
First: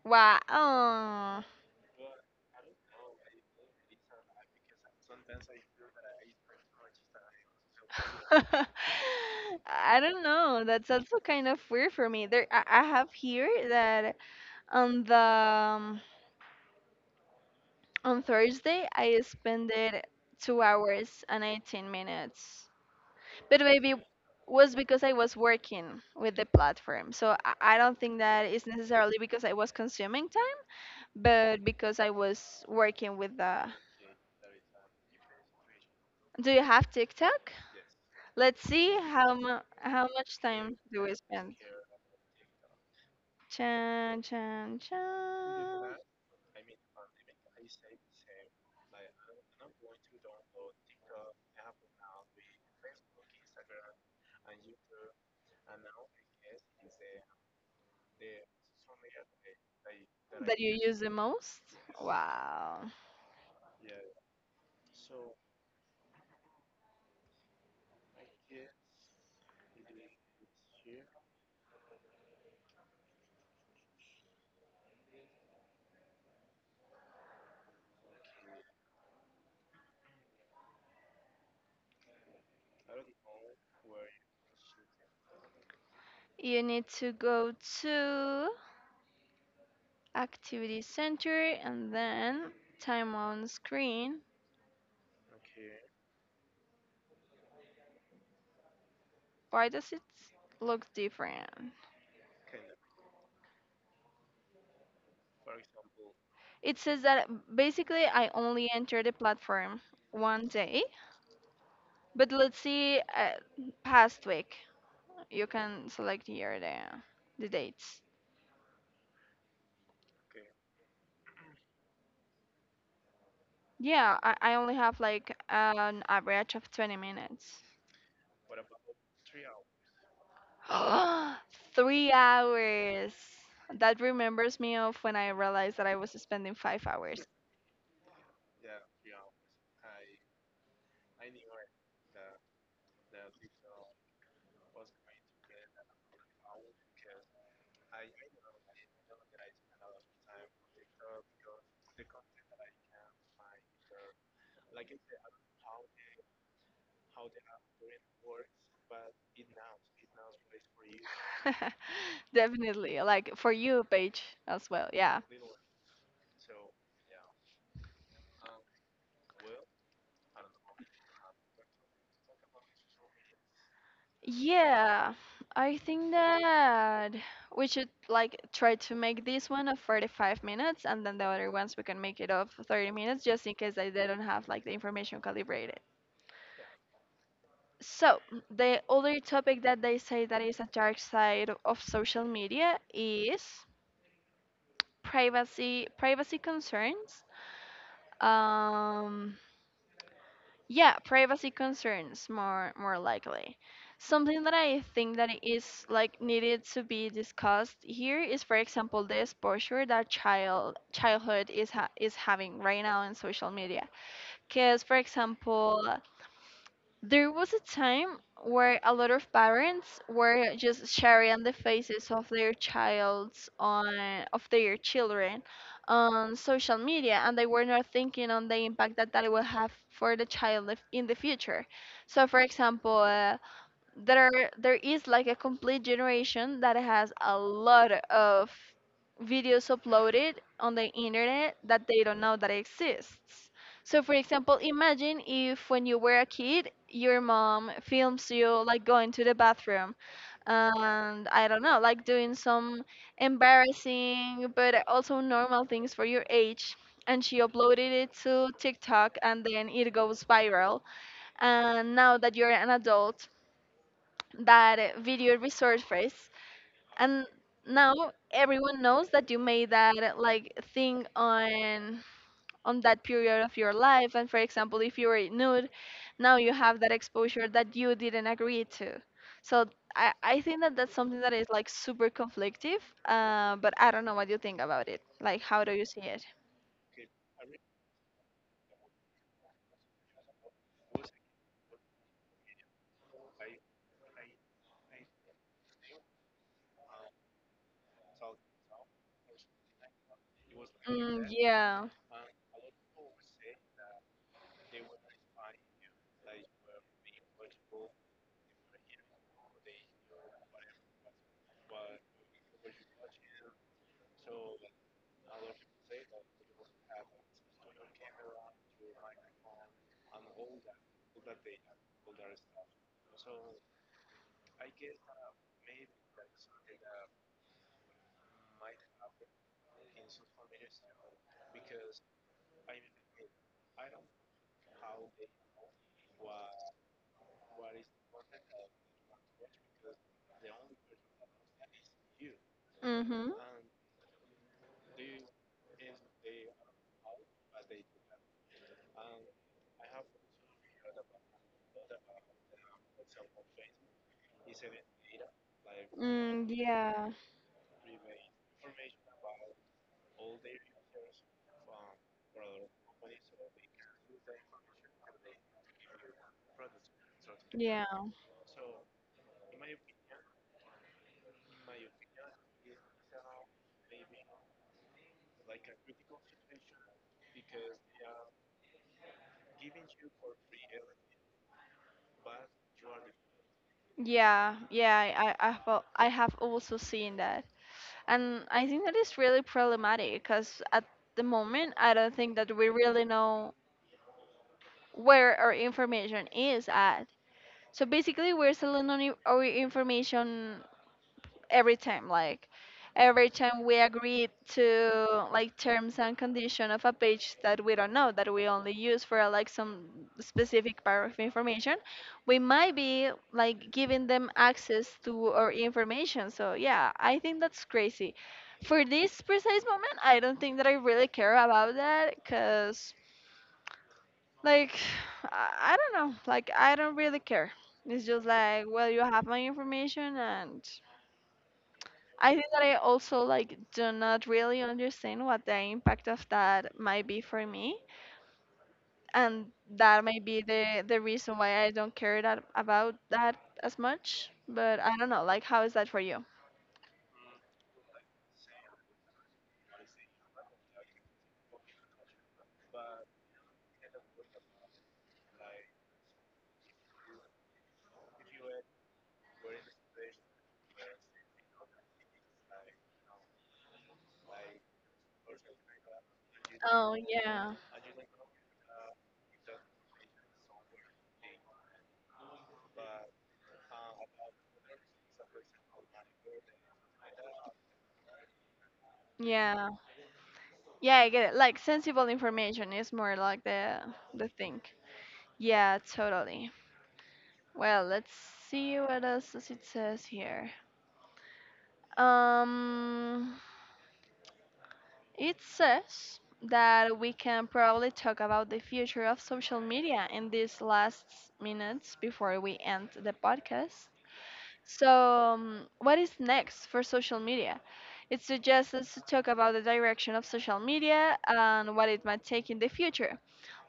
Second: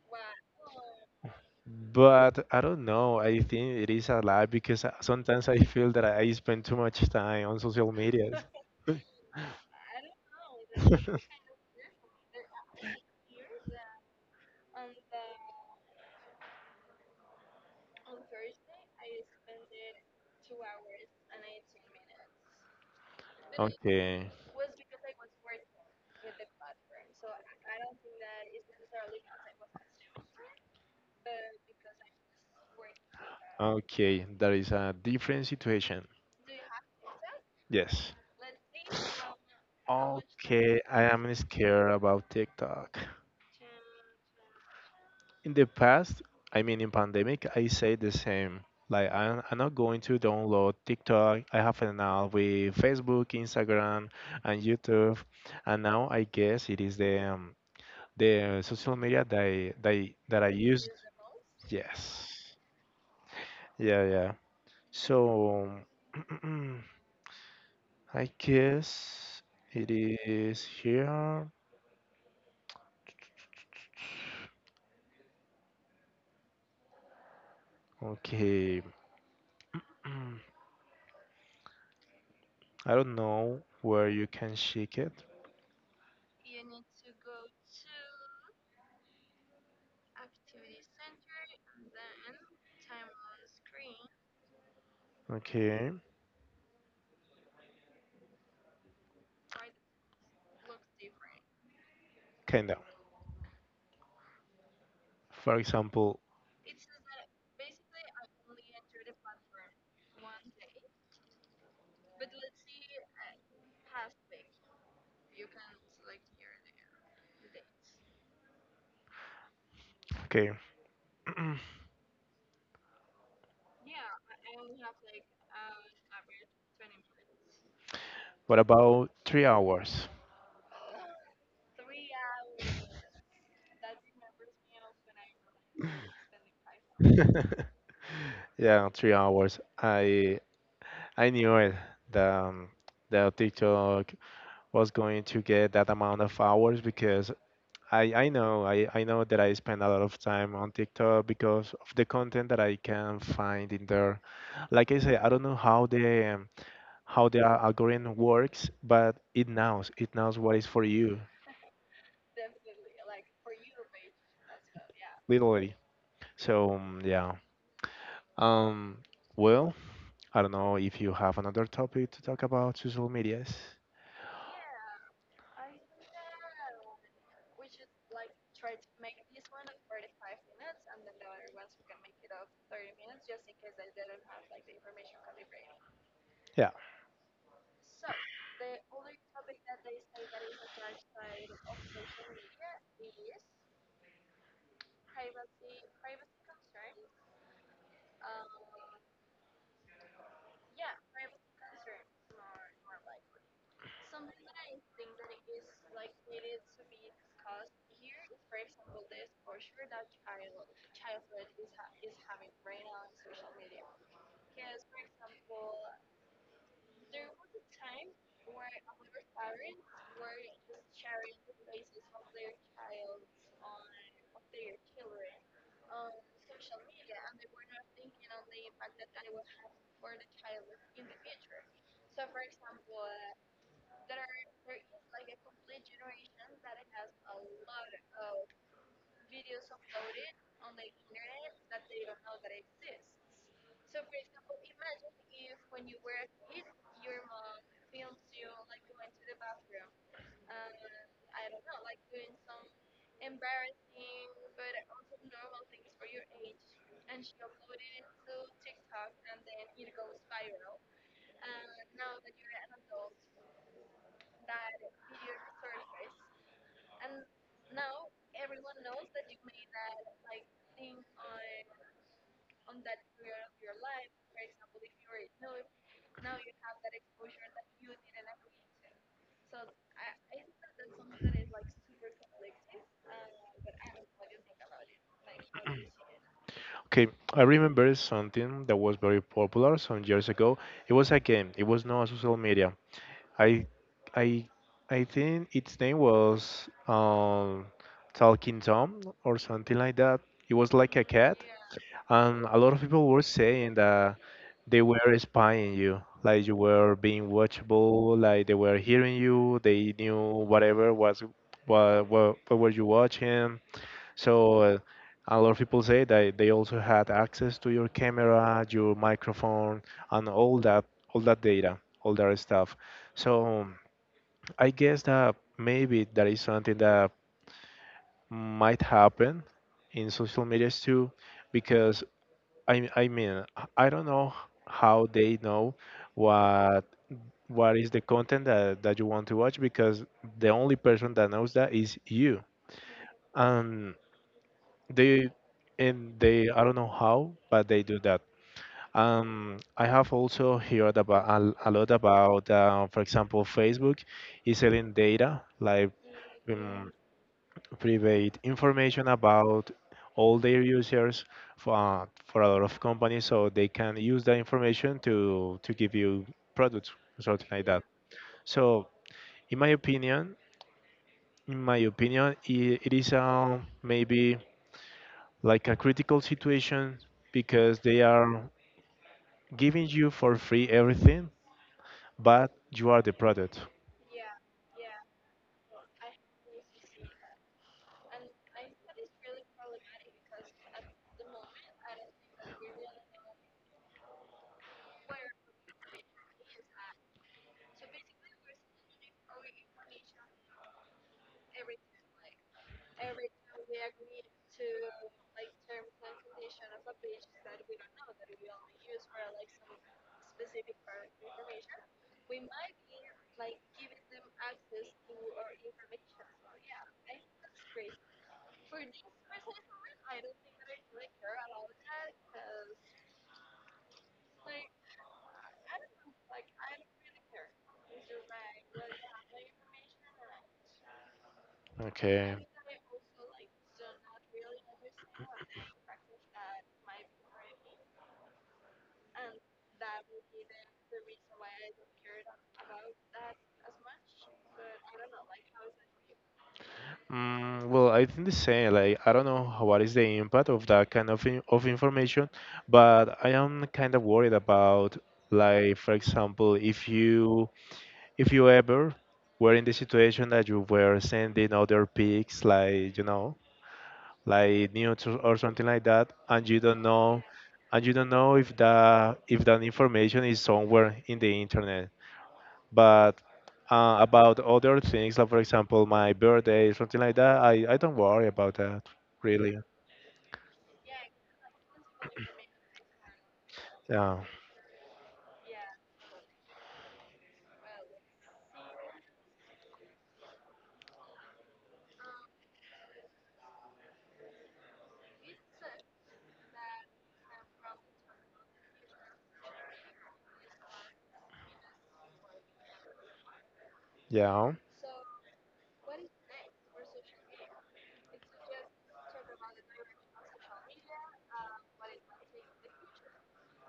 [SPEAKER 2] Wow.
[SPEAKER 1] But I don't know, I think it is a lie because sometimes I feel that I spend too much time on social media.
[SPEAKER 2] I don't know. That's also kind of weird for me. There, I have here that on the um, on Thursday I spent it 2 hours and 18 minutes. But maybe
[SPEAKER 1] Okay,
[SPEAKER 2] was because I was working with the platform. So I don't think that it's necessarily because I was consuming time, but because I was working with the.
[SPEAKER 1] okay, that is a different situation.
[SPEAKER 2] Do you have TikTok?
[SPEAKER 1] Yes.
[SPEAKER 2] Let's see how much time
[SPEAKER 1] Okay,
[SPEAKER 2] do
[SPEAKER 1] I
[SPEAKER 2] we
[SPEAKER 1] am
[SPEAKER 2] spend.
[SPEAKER 1] scared about TikTok.
[SPEAKER 2] Chan chan
[SPEAKER 1] In the
[SPEAKER 2] chan.
[SPEAKER 1] past, I mean, in pandemic, I say the same. Like, I'm not going to download TikTok. I have an app with Facebook, Instagram, and YouTube. And now I guess it is the social media that that I
[SPEAKER 2] That you
[SPEAKER 1] used.
[SPEAKER 2] use the most?
[SPEAKER 1] Yes.
[SPEAKER 2] Wow.
[SPEAKER 1] Yeah, yeah. So, I guess it is here. Okay. I don't know where you can shake it.
[SPEAKER 2] You need to go to activity center and then time on screen.
[SPEAKER 1] Okay,
[SPEAKER 2] Why does it look different?
[SPEAKER 1] kinda. For example,
[SPEAKER 2] It says that basically I only entered the platform 1 day, but let's see past week. You can select here the dates.
[SPEAKER 1] okay,
[SPEAKER 2] Yeah, I only have like an average of 20 minutes.
[SPEAKER 1] what about 3 hours?
[SPEAKER 2] 3 hours. That remembers me of when I realized that I was spending 5 hours.
[SPEAKER 1] Yeah, 3 hours. I knew it. The um, the TikTok was going to get that amount of hours because I know that I spend a lot of time on TikTok because of the content that I can find in there. Like I say, I don't know how the algorithm works, but it knows what is for you,
[SPEAKER 2] Definitely. Like for you, Paige, as well. Yeah.
[SPEAKER 1] literally. So mm, yeah. Um. Well, I don't know if you have another topic to talk about social medias.
[SPEAKER 2] Yeah, I think that we should like try to make this one of 45 minutes and then the other ones we can make it of 30 minutes just in case I didn't have like the information calibrated.
[SPEAKER 1] Yeah.
[SPEAKER 2] So, the other topic that they say that is a dark side of social media is privacy concerns. Um Yeah, privacy concerns, more likely. Something that I think that is like needed to be discussed here is, for example, the exposure that childhood is having right now in social media. Because, for example, there was a time where a lot of parents were just sharing the faces of their childs on of their children on social media, and they were not thinking on the impact that it will have for the child in the future. So for example, there there is like a complete generation that has a lot of videos uploaded on the internet that they don't know that exists. So for example, imagine if when you were a kid, your mom films you like going to the bathroom, and I don't know, like doing some embarrassing but also normal things for your age. And she uploaded it to TikTok and then it goes viral. And now that you're an adult, that video resource phrase, and now everyone knows that you made that like thing on that period of your life. And for example, if you were nude, now you have that exposure that you didn't agree to. So I think that that's something that is like super conflictive, but I don't know what you think about it. Like, how do you see it?
[SPEAKER 1] Okay. I remember something that was very popular some years ago. It was a game. It was not a social media. I, I, I think its name was Talking Tom or something like that. It was like a cat.
[SPEAKER 2] Yeah.
[SPEAKER 1] And a lot of people were saying that they were spying you, like you were being watchable, like they were hearing you, they knew whatever was, what were you watching. So a lot of people say that they also had access to your camera, your microphone, and all that data, all that stuff. So I guess that maybe that is something that might happen in social medias too, because I mean, I don't know how they know what what is the content that you want to watch, because the only person that knows that is you.
[SPEAKER 2] Mm-hmm.
[SPEAKER 1] Um, they, and they, I don't know how, but they do that. I have also heard about a lot about, for example, Facebook is selling data, like
[SPEAKER 2] mm,
[SPEAKER 1] um, private information about all their users for a lot of companies, so they can use that information to give you products or something like that.
[SPEAKER 2] yeah.
[SPEAKER 1] So in my opinion in my opinion it is maybe like a critical situation, because they are giving you for free everything, but you are the product.
[SPEAKER 2] Yeah, yeah, I, I have also seen that, and I think that is really problematic, because at the moment I don't think that we really know where our information is at. So basically, we're selling only our information every time, like every time we agree to like terms and condition of a page that we don't know, that we only use for like some specific part of information, we might be like giving them access to our information. So yeah, I think that's crazy. For this precise moment I don't think that I really care about that, because like, I don't know, like I don't really care. It's just like, well, you have my information. And I
[SPEAKER 1] Okay.
[SPEAKER 2] think that I also like do not really understand what the impact of that might be for me, and that might be the reason why I don't care that about that as much. But I don't know, like how is that for you?
[SPEAKER 1] Mm, well, I think the same. Like, I don't know how, what is the impact of that kind of in of information, but I am kind of worried about, like, for example, if you, if you ever were in the situation that you were sending other pics, like, you know, like news or something like that, and you don't
[SPEAKER 2] Oh
[SPEAKER 1] know,
[SPEAKER 2] yeah,
[SPEAKER 1] and you don't know if that, if that information is somewhere in the internet. But about other things, like for example, my birthday, something like that, I don't worry about that, really.
[SPEAKER 2] yeah, yeah. I get it. Like sensible information is more like
[SPEAKER 1] Yeah,
[SPEAKER 2] the thing. Yeah, totally. Well, let's see what else does it says here. Um. It says that we can probably talk about the future of social media in these last minutes before we end the podcast.
[SPEAKER 1] yeah.
[SPEAKER 2] So, what is next for social media? It suggests us to talk about the direction of social media and what it might take in the future.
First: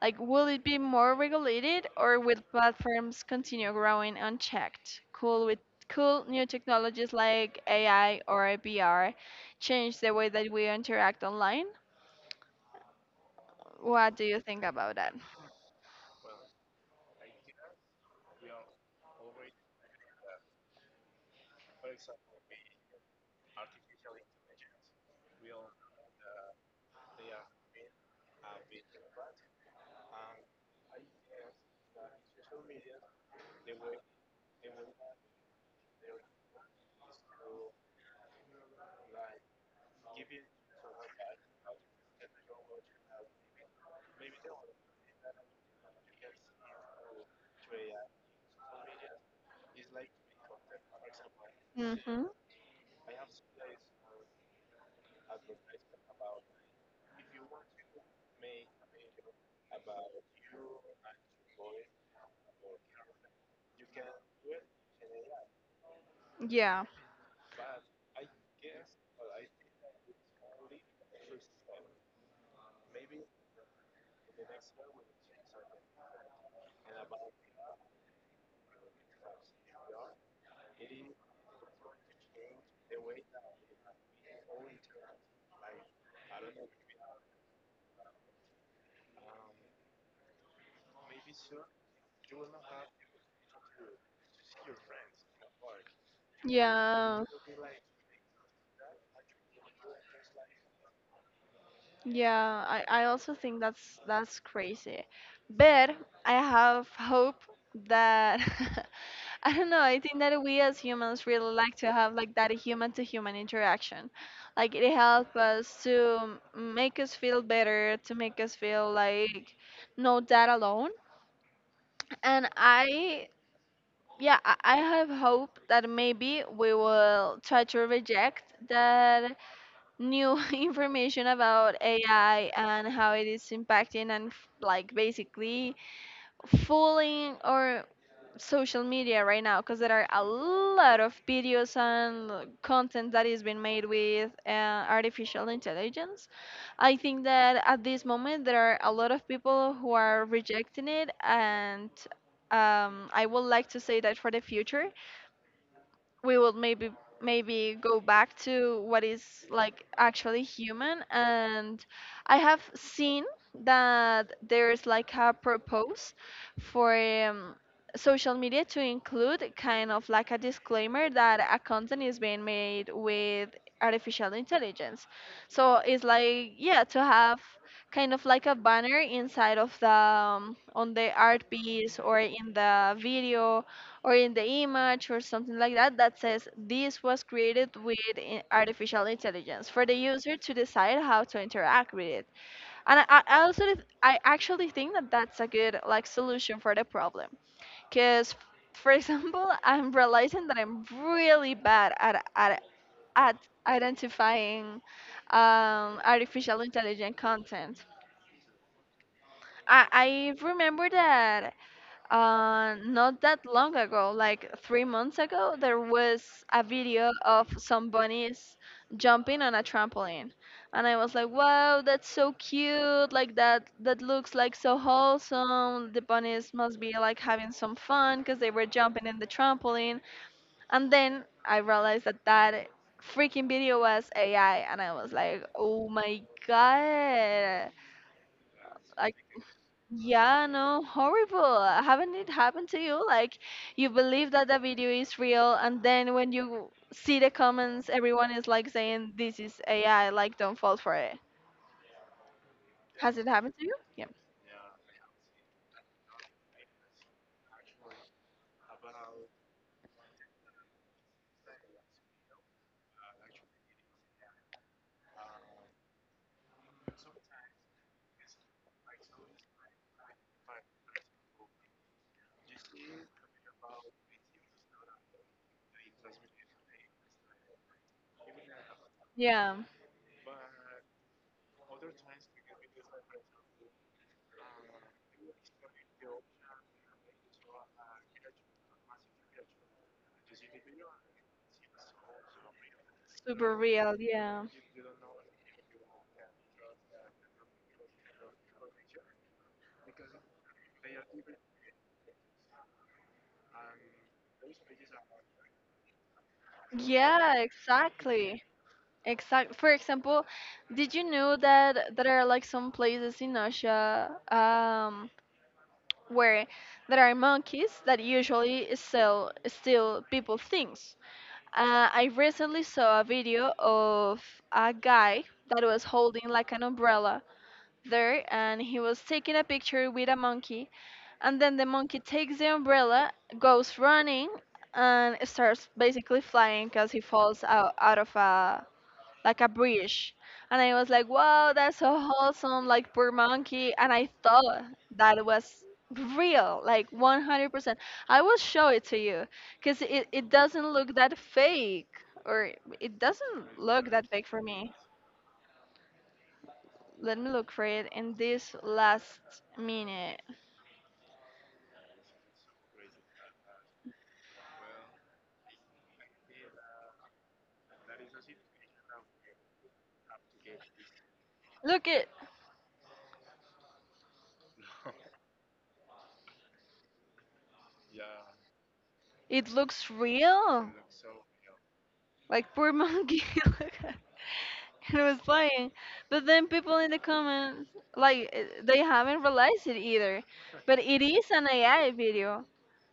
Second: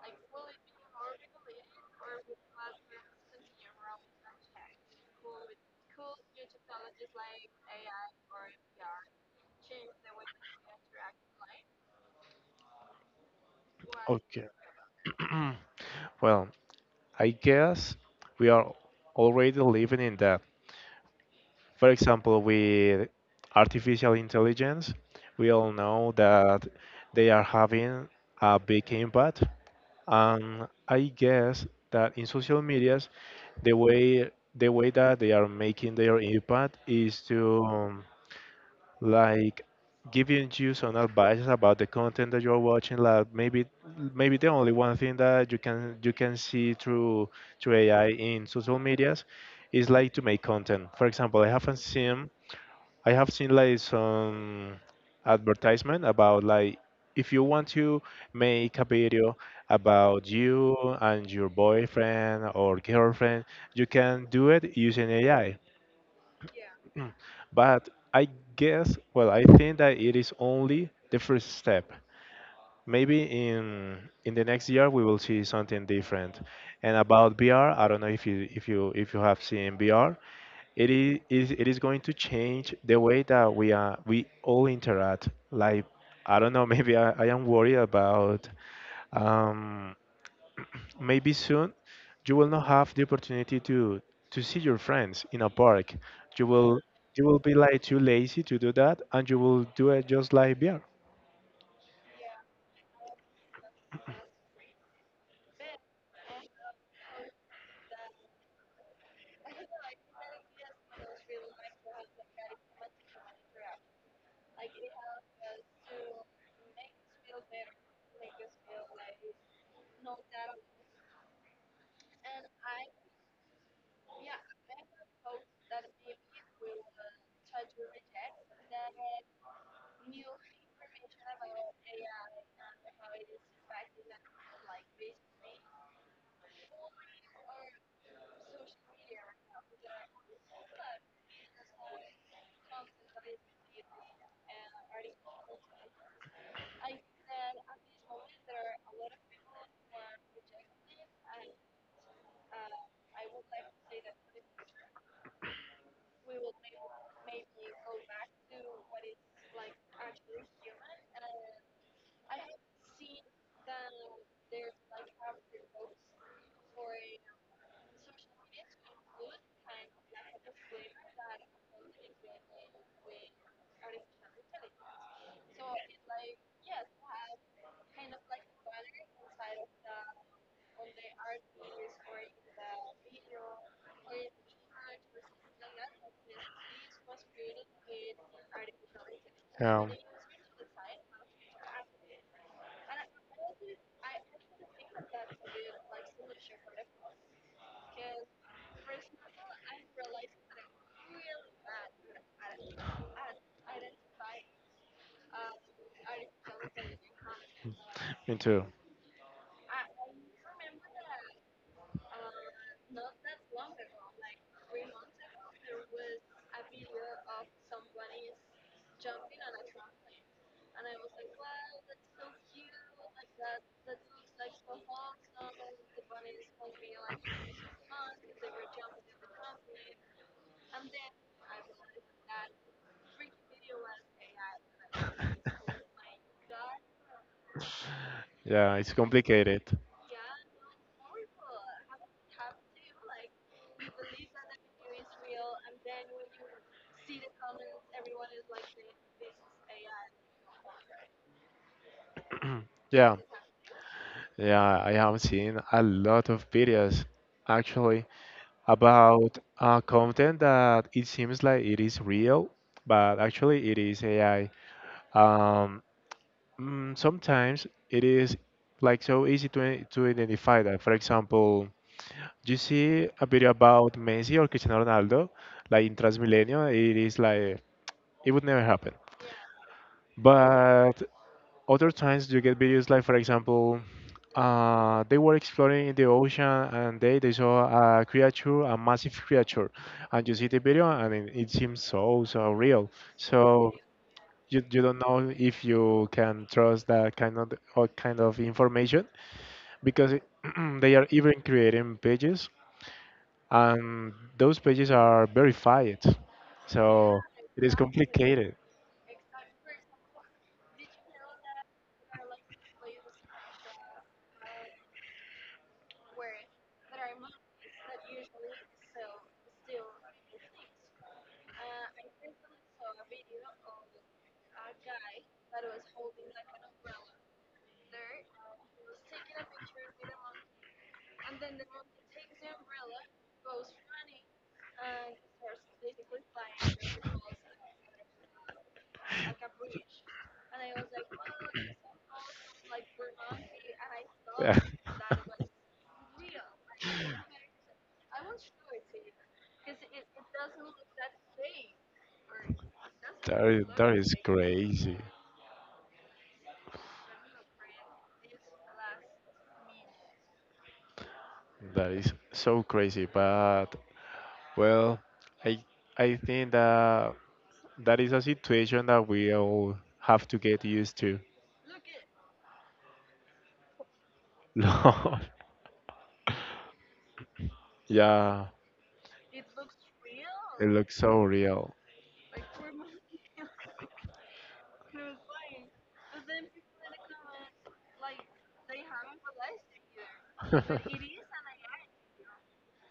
[SPEAKER 2] Like, will it be more regulated, or will platforms continue growing unchecked? Cool with cool new technologies like AI or VR, change the way that we interact online? What do you
[SPEAKER 1] Okay.
[SPEAKER 2] think about that?
[SPEAKER 1] Well, I guess we are already living in that. For example, with artificial intelligence, we all know that they are having a big impact. And I guess that in social media, the way that they are making their impact is to like giving you some advice about the content that you're watching, like maybe, maybe the only one thing that you can, you can see through, through AI in social medias is like to make content. For example, I haven't
[SPEAKER 2] Mhm.
[SPEAKER 1] seen I have seen like some advertisement about, like, if you want to make a video about you and your boyfriend or girlfriend, you can do it using AI.
[SPEAKER 2] Yeah.
[SPEAKER 1] But I guess, well, I think that it is only the first step. Maybe in the next year we will see something different. And about VR, I don't know if you, if you have seen VR, it it is going to change the way that we are, we all interact, like, I don't know. Maybe I am worried about, um, maybe soon you will not have the opportunity to see your friends in a park. You will,
[SPEAKER 2] Yeah.
[SPEAKER 1] you will be like too lazy to do that, and you will do it just like beer.
[SPEAKER 2] Yeah, I also think that's crazy. But I have hope that, I don't know, I think that we as humans really like to have like that human to human interaction. Like it helps us to make us feel better, to make us feel like not that alone. And I, yeah, I have hope that maybe we will try to reject that new information about AI and how it is impacting and like basically fooling or social media right now, because there are a lot of videos and content that is being made with artificial intelligence. I think that at this moment there are a lot of people who are rejecting it. And I would like to say that for the future we will maybe maybe go back to what is like actually human. And I have seen that there's like a propose for um, social media to include kind of like a disclaimer that a content is being made with artificial intelligence. So it's like, yeah, to have kind of like a banner inside of the on the art piece or in the video or in the image or something like that, that says this was created with artificial intelligence, for
[SPEAKER 1] Yeah.
[SPEAKER 2] the user to decide how to interact with it. And I, I actually think that that's a good like solution for the problem, because for example I'm realizing that I'm really bad at at identifying artificial intelligent content.
[SPEAKER 1] Me too.
[SPEAKER 2] I remember that not that long ago, like 3 months ago, there was a video of some bunnies jumping on a trampoline, and I was like, "Wow, that's so cute! Like that, that looks like so wholesome. The bunnies must be like having some fun because they were jumping in the trampoline." And then I realized that that freaking video was AI, and I was like, "Oh my god!"
[SPEAKER 1] Yeah, it's
[SPEAKER 2] I,
[SPEAKER 1] complicated.
[SPEAKER 2] yeah, no, horrible. Haven't it happened to you? Like, you believe that the video is real, and then when you see the comments, everyone is like saying, this is AI, like, don't fall for it.
[SPEAKER 1] Yeah,
[SPEAKER 2] Has it happened to you? Yeah.
[SPEAKER 1] yeah, I have seen a lot of videos actually about content that it seems like it is real, but actually it is AI. Um, sometimes it is like so easy to identify that. For example, you see a video about Messi or Cristiano Ronaldo, like in Transmilenio, it is like, it would never happen.
[SPEAKER 2] Yeah,
[SPEAKER 1] But other times you get videos like, for example, they were exploring in the ocean and they saw a creature, a massive creature, and you see the video and it seems so, so real.
[SPEAKER 2] super
[SPEAKER 1] So
[SPEAKER 2] real, yeah.
[SPEAKER 1] you don't know if you can trust that kind of, or kind of information, because it- they are even creating pages, and those pages are verified. So
[SPEAKER 2] Yeah,
[SPEAKER 1] it is
[SPEAKER 2] exactly.
[SPEAKER 1] complicated.
[SPEAKER 2] Exact. For example, did you know that there are like some places in Asia, where there are monkeys that usually sell steal people things? I recently saw a video of a guy that was holding like an umbrella there, and he was taking a picture with a monkey. And then the monkey takes the umbrella, goes running, and starts basically flying because he falls out of a like a bridge. And I was like, wow, that's so wholesome, like poor monkey. And I
[SPEAKER 1] Yeah.
[SPEAKER 2] thought that was real, like 100%. I will show it to you because it doesn't look that fake, or it
[SPEAKER 1] That
[SPEAKER 2] doesn't
[SPEAKER 1] is,
[SPEAKER 2] look
[SPEAKER 1] that
[SPEAKER 2] that
[SPEAKER 1] is
[SPEAKER 2] fake for me.
[SPEAKER 1] crazy.
[SPEAKER 2] Let me look for it in this last minute.
[SPEAKER 1] That is so crazy. But well, I I think that that is a situation that we all have to get used to.
[SPEAKER 2] Look it,
[SPEAKER 1] Lord, yeah,
[SPEAKER 2] it looks
[SPEAKER 1] it
[SPEAKER 2] real.
[SPEAKER 1] looks so real.
[SPEAKER 2] Like poor monkey. Look at- and it was playing. But then people in the comments, like eh, they haven't realized it either.
[SPEAKER 1] Yeah,
[SPEAKER 2] But it is an AI video.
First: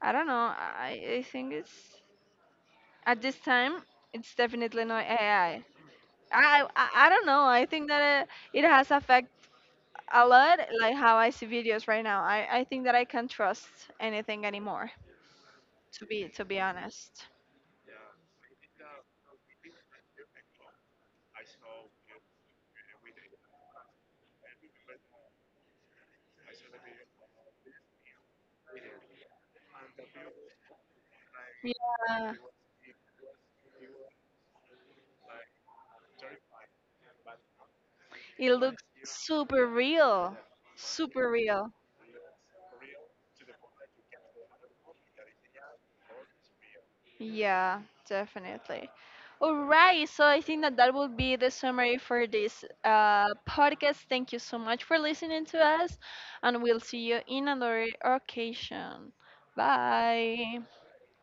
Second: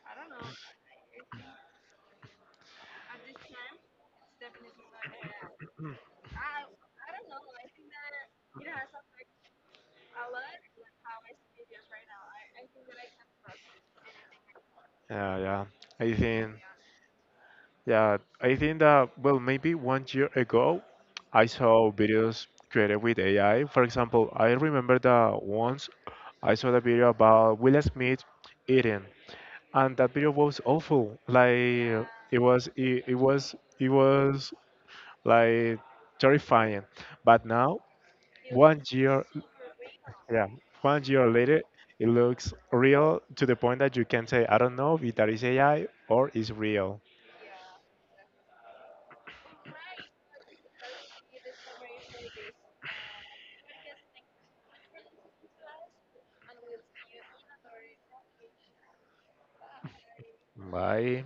[SPEAKER 2] I don't know. I think it's at this time it's definitely not AI. I I don't know. I think that it has affect a lot like how I see videos right now. I think that I can't trust anything anymore.
[SPEAKER 1] yeah. I
[SPEAKER 2] To
[SPEAKER 1] think.
[SPEAKER 2] be honest.
[SPEAKER 1] Yeah, I think that, well, maybe 1 year ago, I saw videos created with AI. For example, I remember that once I saw the video about Will Smith eating, and that video was awful. Like
[SPEAKER 2] Yeah.
[SPEAKER 1] it was, it, it was, it was like terrifying. But now,
[SPEAKER 2] It
[SPEAKER 1] one
[SPEAKER 2] looks
[SPEAKER 1] year,
[SPEAKER 2] super real.
[SPEAKER 1] yeah, 1 year
[SPEAKER 2] Super
[SPEAKER 1] later,
[SPEAKER 2] real.
[SPEAKER 1] it looks real to the point that you can say, I don't know if that is AI or is real.
[SPEAKER 2] Yeah, definitely. All right, so I think that that will be the summary for this podcast. Thank you so much for listening to us, and we'll see you in another occasion. Bye.
[SPEAKER 1] Bye.